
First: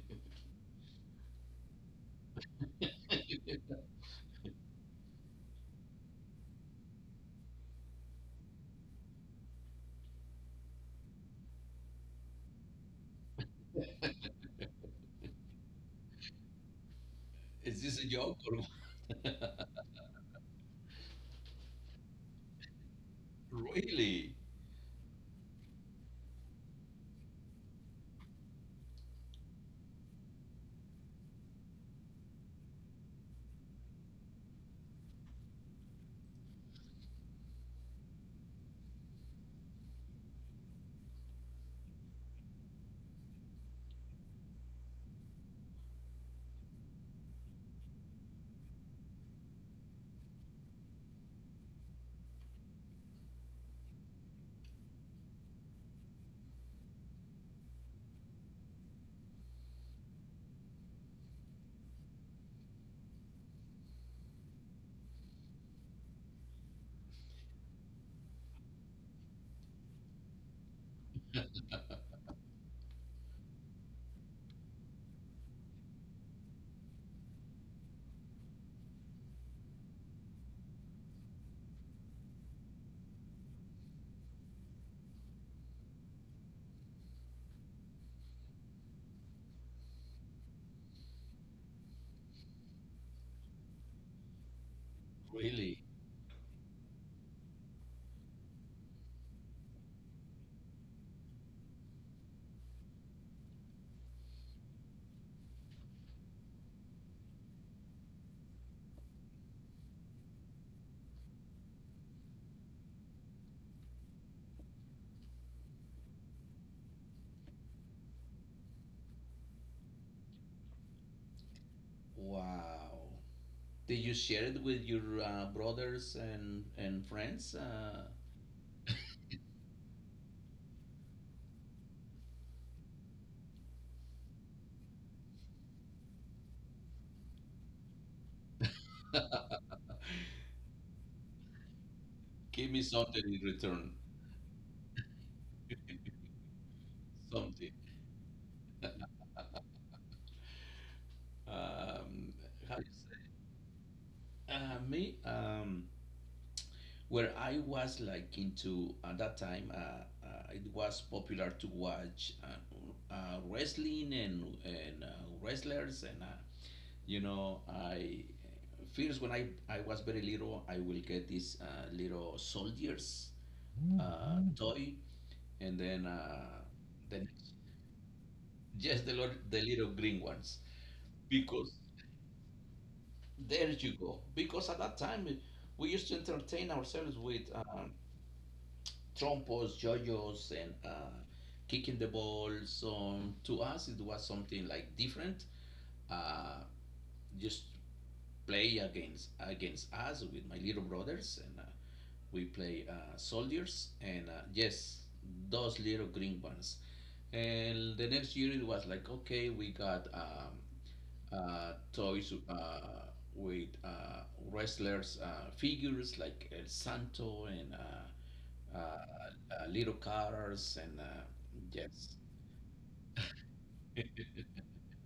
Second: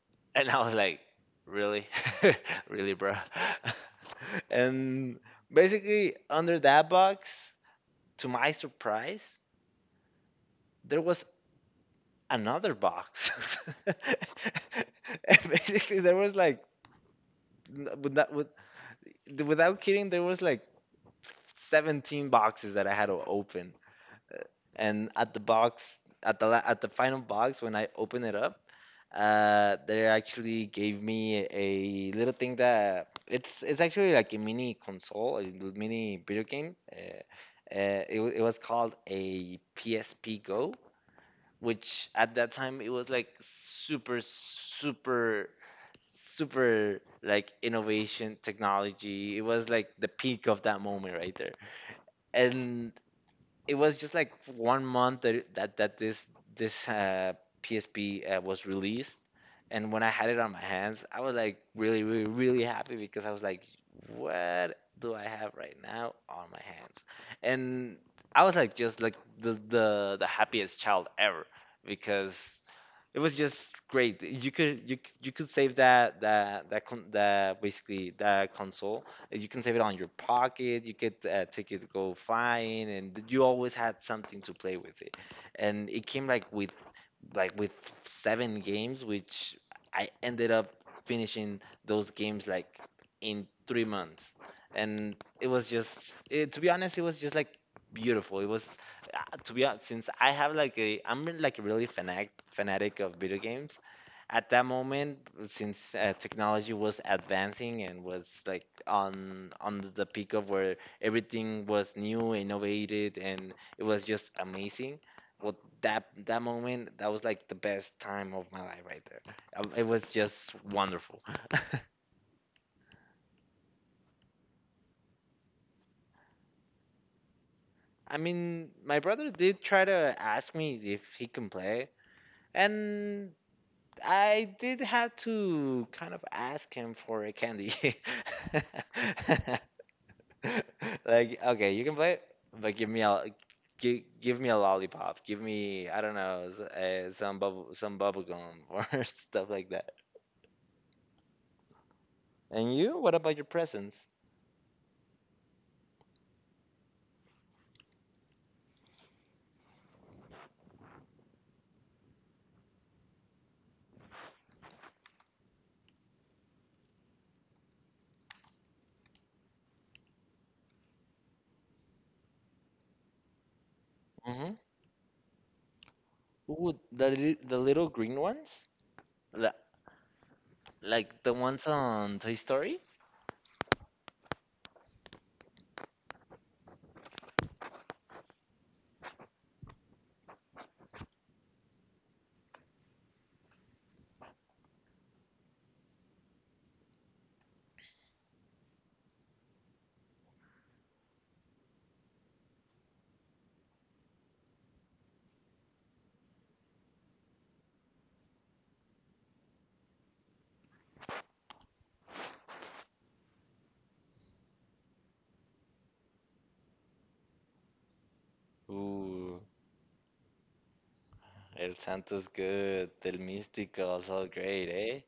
S2: (laughs) And I was like, really, (laughs) really, bro. (laughs) And basically, under that box, to my surprise, there was another box. (laughs) And basically, there was like,
S1: Is
S2: n-
S1: this a
S2: with
S1: joke
S2: with,
S1: or what?
S2: without kidding, there was like 17 boxes that I had to open.
S1: (laughs) Really,
S2: Uh, And at the box, at the final box, when I opened it up, they actually gave me a little thing that it's actually like a mini console, a little mini video game. It was called a PSP Go, which at that time it was like super, super, super like innovation technology. It was like the peak of that moment right there. And it was just like 1 month that this PSP was released. And when I had it on my hands, I was like really, really, really happy because I was like, what do I have right now on my hands? And I was like just like the happiest child ever, because it was just great. You could save that console. You can save it on your pocket. You could take it to go flying, and you always had something to play with it. And it came like with like with seven games, which I ended up finishing those games like in 3 months. And it was
S1: really?
S2: just, it, to be honest, it was just like beautiful. It was, uh, to be honest, since I have like a, I'm like really fanatic of video games. At that moment, since technology was advancing and was like on the peak of where everything was new, innovated, and it was just amazing. Well, that moment, that was like the best time of my life right there. It was just wonderful.
S1: Wow. Did you share it with your brothers and friends?
S2: (laughs) I mean, my brother did try to ask me if he can play, and I did have to kind of ask him for a candy. (laughs) Like, okay, you can play,
S1: Give
S2: but
S1: me
S2: give me
S1: something in return.
S2: give me a lollipop, give me, I don't know, some
S1: Something.
S2: bubble gum, (laughs) or stuff like that.
S1: Um,
S2: And
S1: how you
S2: you, what
S1: say?
S2: about your presents?
S1: Me, where I was like into at that time, it was popular to watch wrestling and wrestlers, and you know, I first when I was very little, I will get these little soldiers
S2: Mm-hmm.
S1: toy. And then
S2: Ooh,
S1: the next,
S2: the little green ones.
S1: (laughs) just
S2: La-
S1: the little green ones
S2: like the ones
S1: because
S2: on Toy Story.
S1: There you go. Because at that time, we used to entertain ourselves with trompos, jojos, and kicking the balls. So to us, it was something like different. Uh, just play against us with my little brothers, and we play soldiers, and yes, those little green ones. And the next year, it was like, okay, we got toys with wrestlers figures like El Santo, and
S2: Ooh,
S1: little cars, and
S2: El
S1: yes,
S2: Santo's good. Del Místico's all great, eh?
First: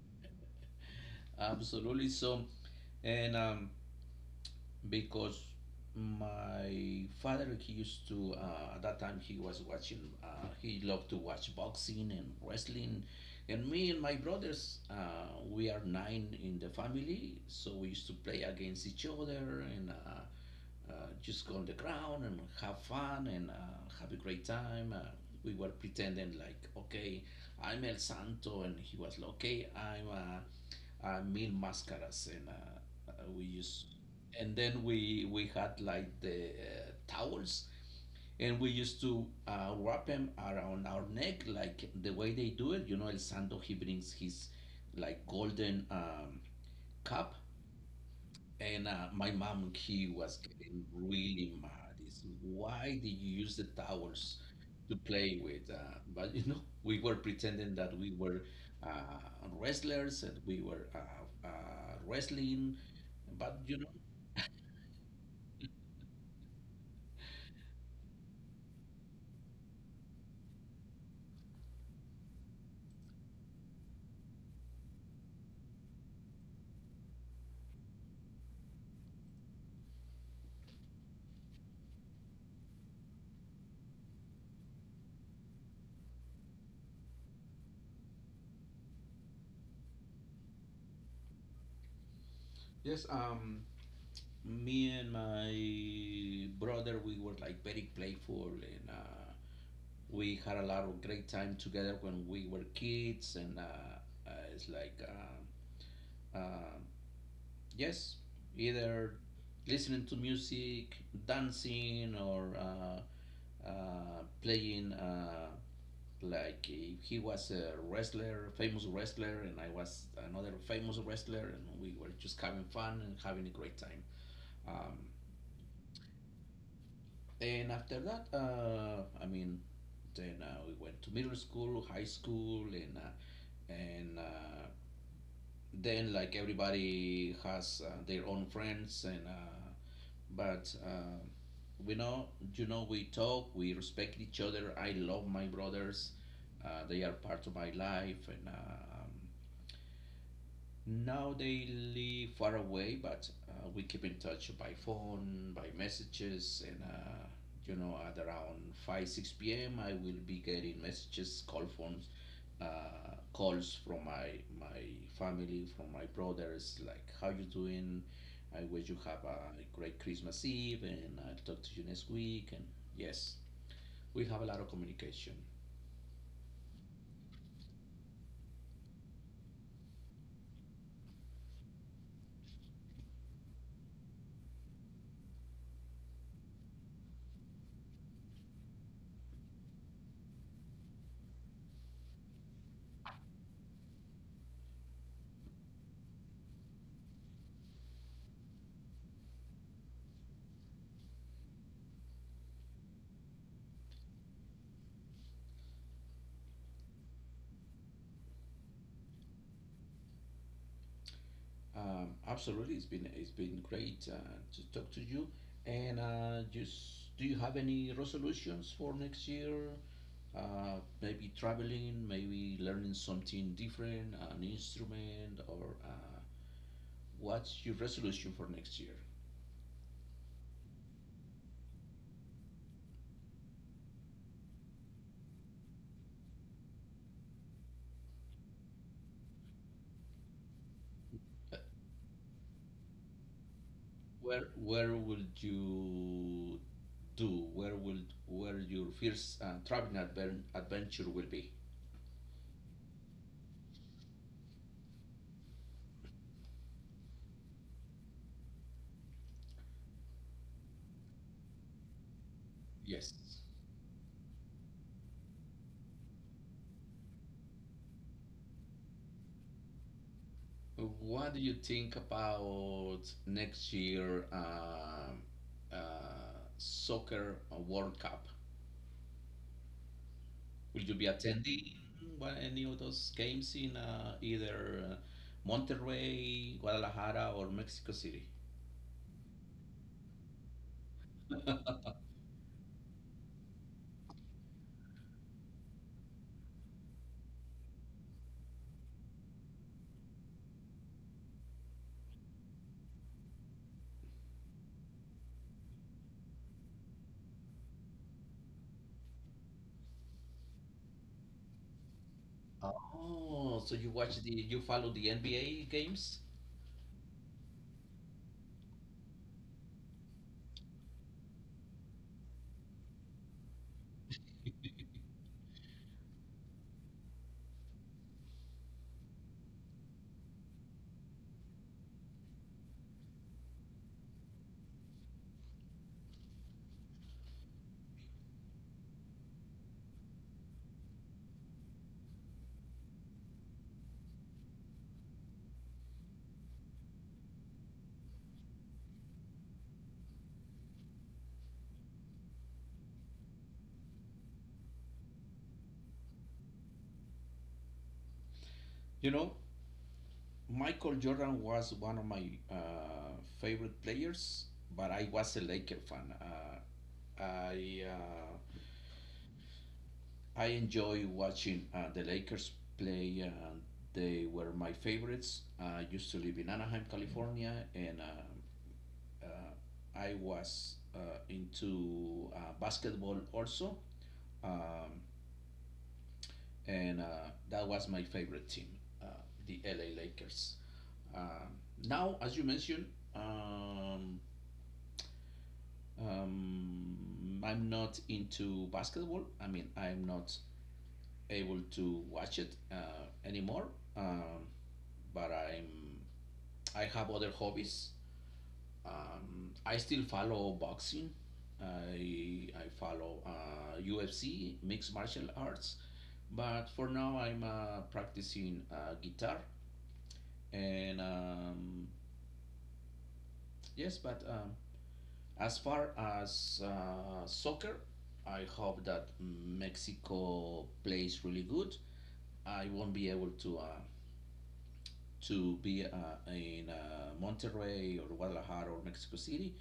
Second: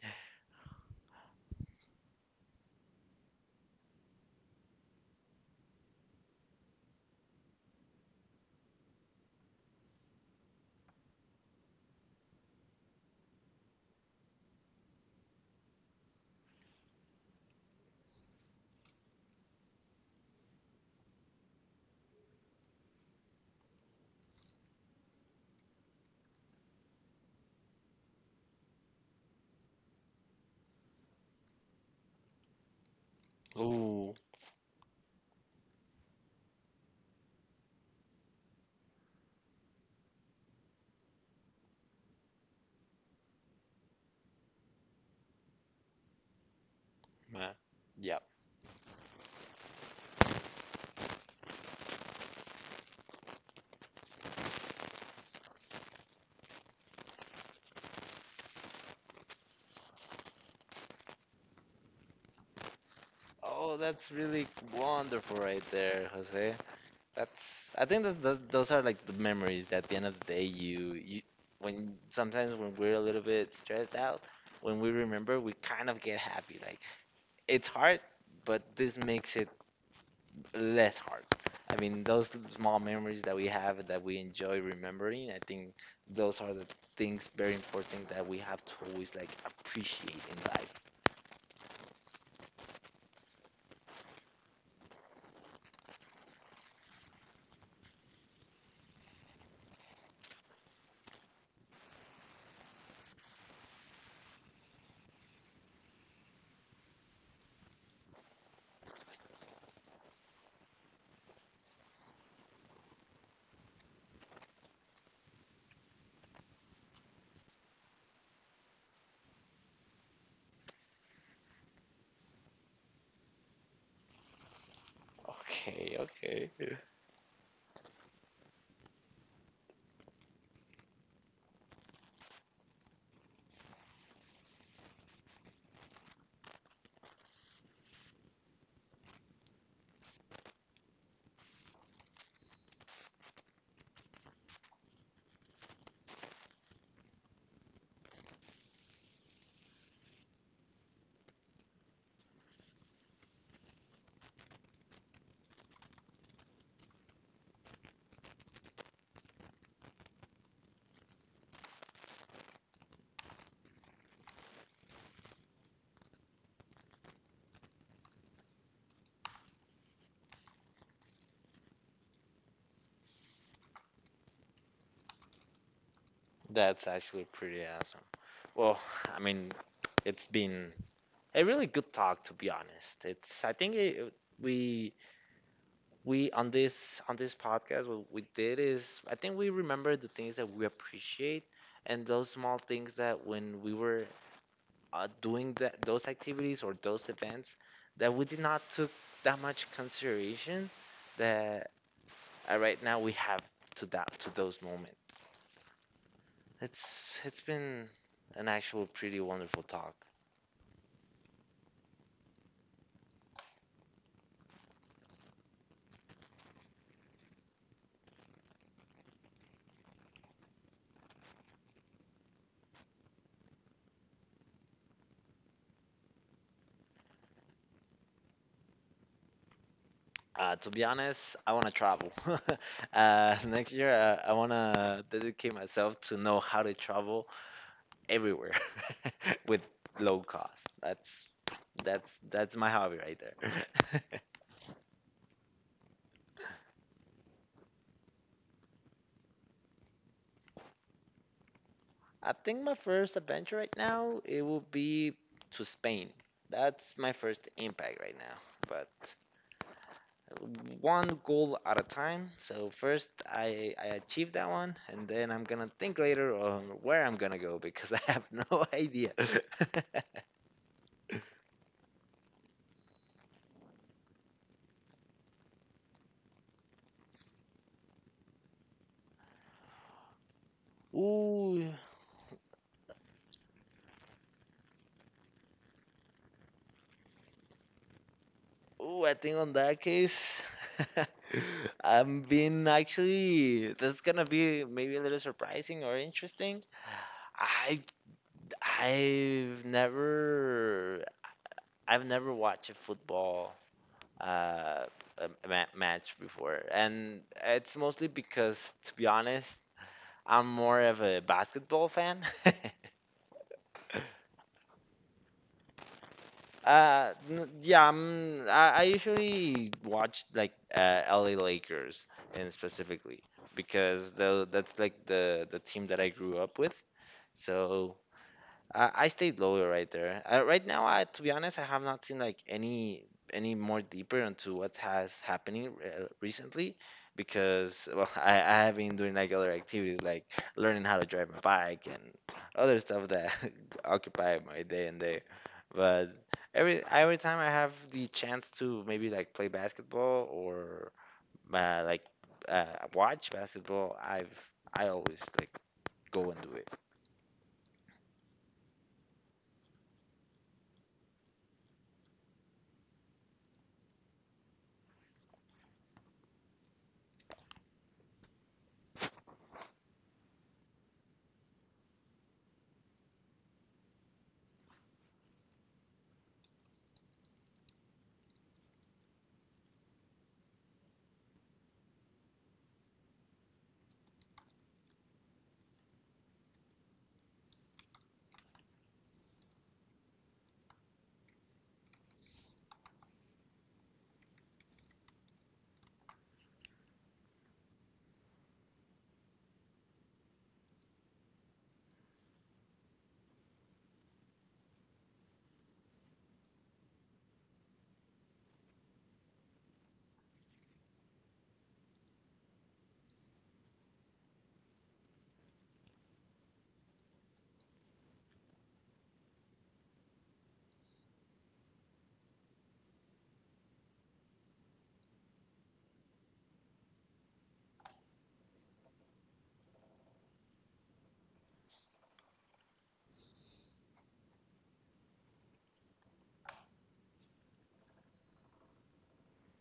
S1: absolutely. So, and because my father, he used to at that time he was watching he loved to watch boxing and wrestling. And me and my brothers, we are nine in the family, so we used to play against each other, and just go on the ground and have fun, and have a great time. We were pretending like, okay, I'm El Santo, and he was like, okay, I'm Mil Mascaras, and we used
S2: Ooh,
S1: and then we had like the towels, and we used to wrap them around our neck like the way they do it. You know, El Santo, he brings his like golden cup.
S2: man. Yeah.
S1: And my mom, he was getting really mad, is why did you use the towels to play with. But you know, we were pretending that we were wrestlers, and we were wrestling, but you
S2: Oh,
S1: know.
S2: that's really wonderful right there, Jose. That's, I think that th those are like the memories that at the end of the day you you when sometimes, when we're a little bit stressed out, when we remember, we kind of get happy. Like, it's hard, but this makes it less hard. I mean, those small memories that we have that we enjoy remembering, I think those are the things very important that we have to always like appreciate in life.
S1: Yes, me and my brother, we were like very playful, and we had a lot of great time together when we were kids, and it's like uh, yes, either listening to music, dancing, or playing, like if he was a wrestler famous wrestler, and I was another famous wrestler, and we were just having fun and having a great time. um,
S2: Okay, okay. (laughs)
S1: And after that, I mean, then we went to middle school, high school, and and uh, then like everybody has their own friends, and but we know, you know, we talk, we respect each other. I love my brothers; they are part of my life, and now they live far away, but we keep in touch by phone, by messages, and you know, at around 5 6 p.m., I will be getting messages, call phones, calls from my family, from my brothers, like how you doing? I wish you have a great Christmas Eve, and I'll talk to you next week. And yes, we have a lot of communication.
S2: That's actually pretty awesome. Well, I mean, it's been a really good talk to be honest. It's I think we we on this podcast, what we did is, I think, we remember the things that we appreciate, and those small things that when we were doing that, those activities or those events that we did not took that much consideration, that right now we have to, that to those moments. It's been an actual pretty wonderful talk.
S1: Absolutely, it's been great to talk to you. And just do you have any resolutions for next year? Maybe traveling, maybe learning something different, an instrument, or what's your resolution for next year?
S2: To be honest, I want to travel. (laughs) Next year, I want to dedicate myself to know how to travel everywhere (laughs) with low cost. That's
S1: Uh,
S2: my hobby right there. (laughs)
S1: where will you do? Where your first traveling adventure will be?
S2: I think my first adventure right now it will be to Spain. That's my first impact right now. But one goal at a time. So first
S1: Yes.
S2: I achieve that one, and then I'm gonna think later on where I'm gonna go, because (laughs) I have no (laughs) idea. (laughs)
S1: What do you think about next year soccer World Cup? Will you be
S2: Ooh,
S1: attending any of those games in either Monterrey, Guadalajara, or Mexico City?
S2: ooh, I think on that case, (laughs) I'm being actually, this is gonna be maybe a little surprising or interesting. I I've never watched a football uh, match before, and it's mostly because, to be honest, I'm more of a basketball fan. (laughs)
S1: Oh, so you watch the you follow the NBA games?
S2: Yeah, I usually watch like LA Lakers, and specifically because that's like the team that I grew up with. So I stayed loyal right there. Right now, I, to be honest, I have not seen like any more deeper into what has happening recently, because well, (laughs) I have been doing like other activities like learning how to drive my bike and other stuff that (laughs) occupy my day and day. But every time I have the chance to maybe like play basketball or uh, like uh, watch basketball, I always like go and do it.
S1: You know, Michael Jordan was one of my favorite players, but I was a Laker fan. I uh, I enjoy watching the Lakers play. They were my favorites. I used to live in Anaheim, California, and I was into basketball also. Um, and that was my favorite team, uh, the LA Lakers. Um, Now, as you mentioned, um, I'm not into basketball. I mean, I'm not able to watch it anymore. Um, but I have other hobbies. I still follow boxing. I follow UFC, mixed martial arts. But for now, I'm practicing guitar. And yes, but as far as soccer, I hope that Mexico plays really good. I won't be able to be in Monterrey or Guadalajara or Mexico City,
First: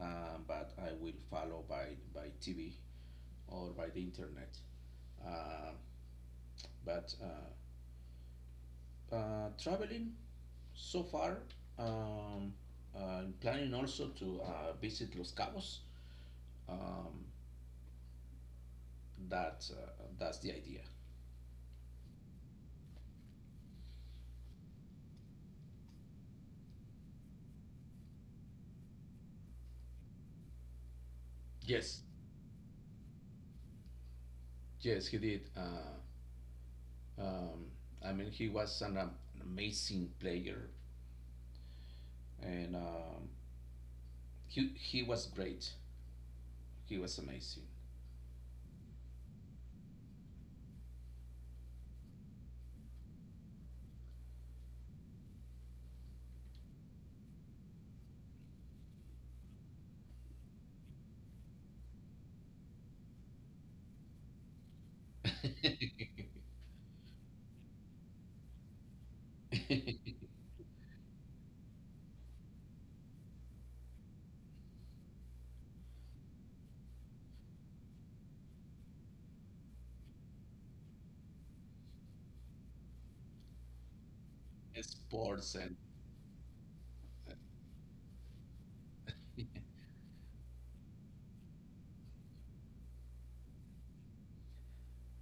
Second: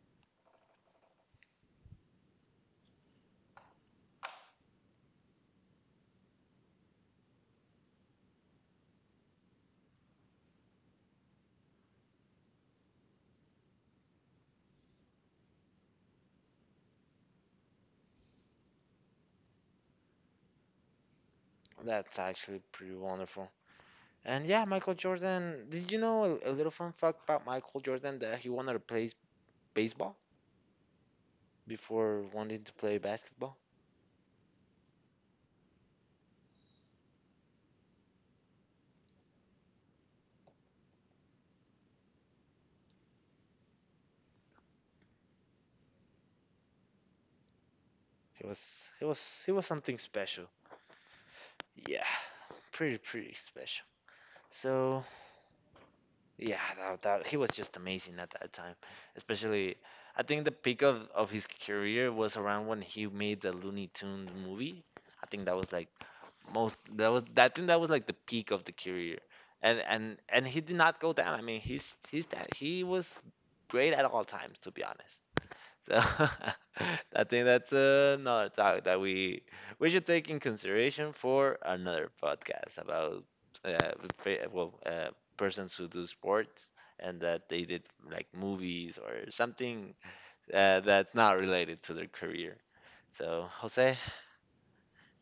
S1: but I will follow by TV or by the internet. Um but traveling so far, um, planning also to visit Los Cabos. Um, that's the idea.
S2: That's actually pretty wonderful. And yeah, Michael Jordan. Did you know a little fun fact about Michael Jordan that he wanted to play baseball
S1: Yes,
S2: before wanting to play basketball?
S1: yes, he did. Um, I mean, he was an amazing player, and he was great. He was amazing.
S2: He was he was something special. Yeah, pretty special. So yeah, that he was just amazing at that time. Especially, I think the peak of his career was around when he made the Looney Tunes movie. I think that
S1: (laughs)
S2: was like most that was I think that was like the peak of the career. And he did not go down. I mean, he was great at all times to be honest. So, (laughs) I think that's another talk that we should take in consideration for another podcast about uh, fa- well uh,
S1: Sports
S2: persons
S1: and
S2: who do sports and that they did like movies or something that's not related to their career. So, Jose,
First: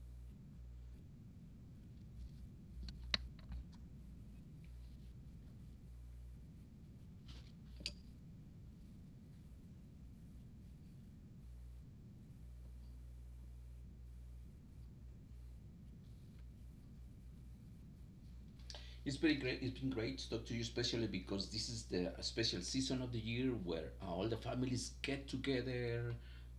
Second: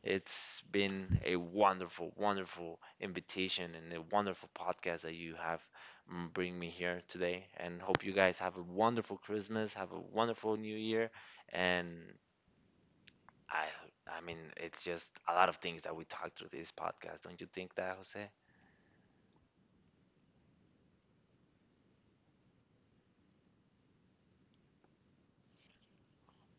S2: it's been a wonderful, wonderful invitation and a wonderful podcast that you have bring me here today. And hope you guys have a wonderful Christmas, have a wonderful New Year, and I, I mean, it's just a lot of things that we talked through this podcast. Don't you think that, Jose?
S1: it's very great. It's been great to talk to you, especially because this is the special season of the year where all the families get together.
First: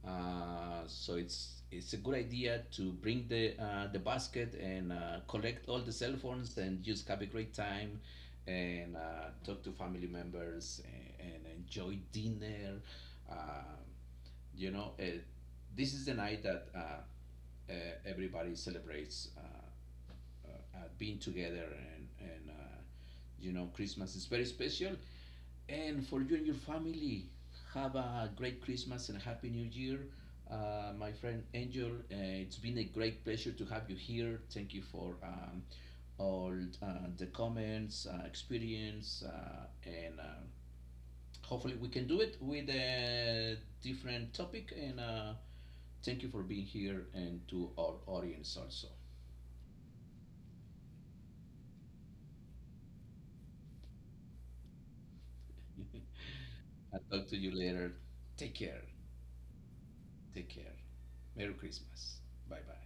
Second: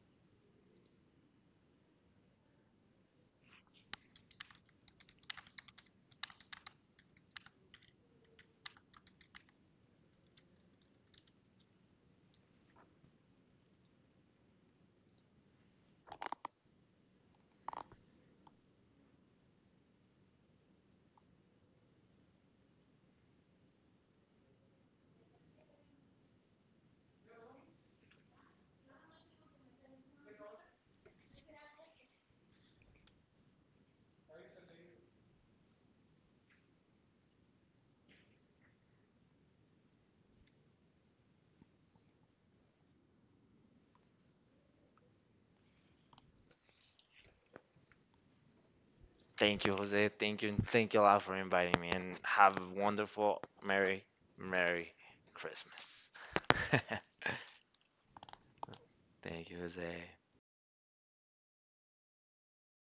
S1: So it's a good idea to bring the basket, and collect all the cell phones and just have a great time, and talk to family members, and enjoy dinner. Uh, you know, this is the night that uh, everybody celebrates being together, and you know, Christmas is very special. And for you and your family, have a great Christmas and happy New Year. My friend Angel, it's been a great pleasure to have you here. Thank you for all uh, the comments, experience, and hopefully we can do it with a different topic. And thank you for being here and to our audience also.
S2: Thank you, Jose. Thank you a lot for inviting me, and have a wonderful, merry, merry
S1: (laughs)
S2: Christmas. (laughs)
S1: I'll talk to you later. Take care.
S2: Thank you, Jose.
S1: Take care. Merry Christmas. Bye bye.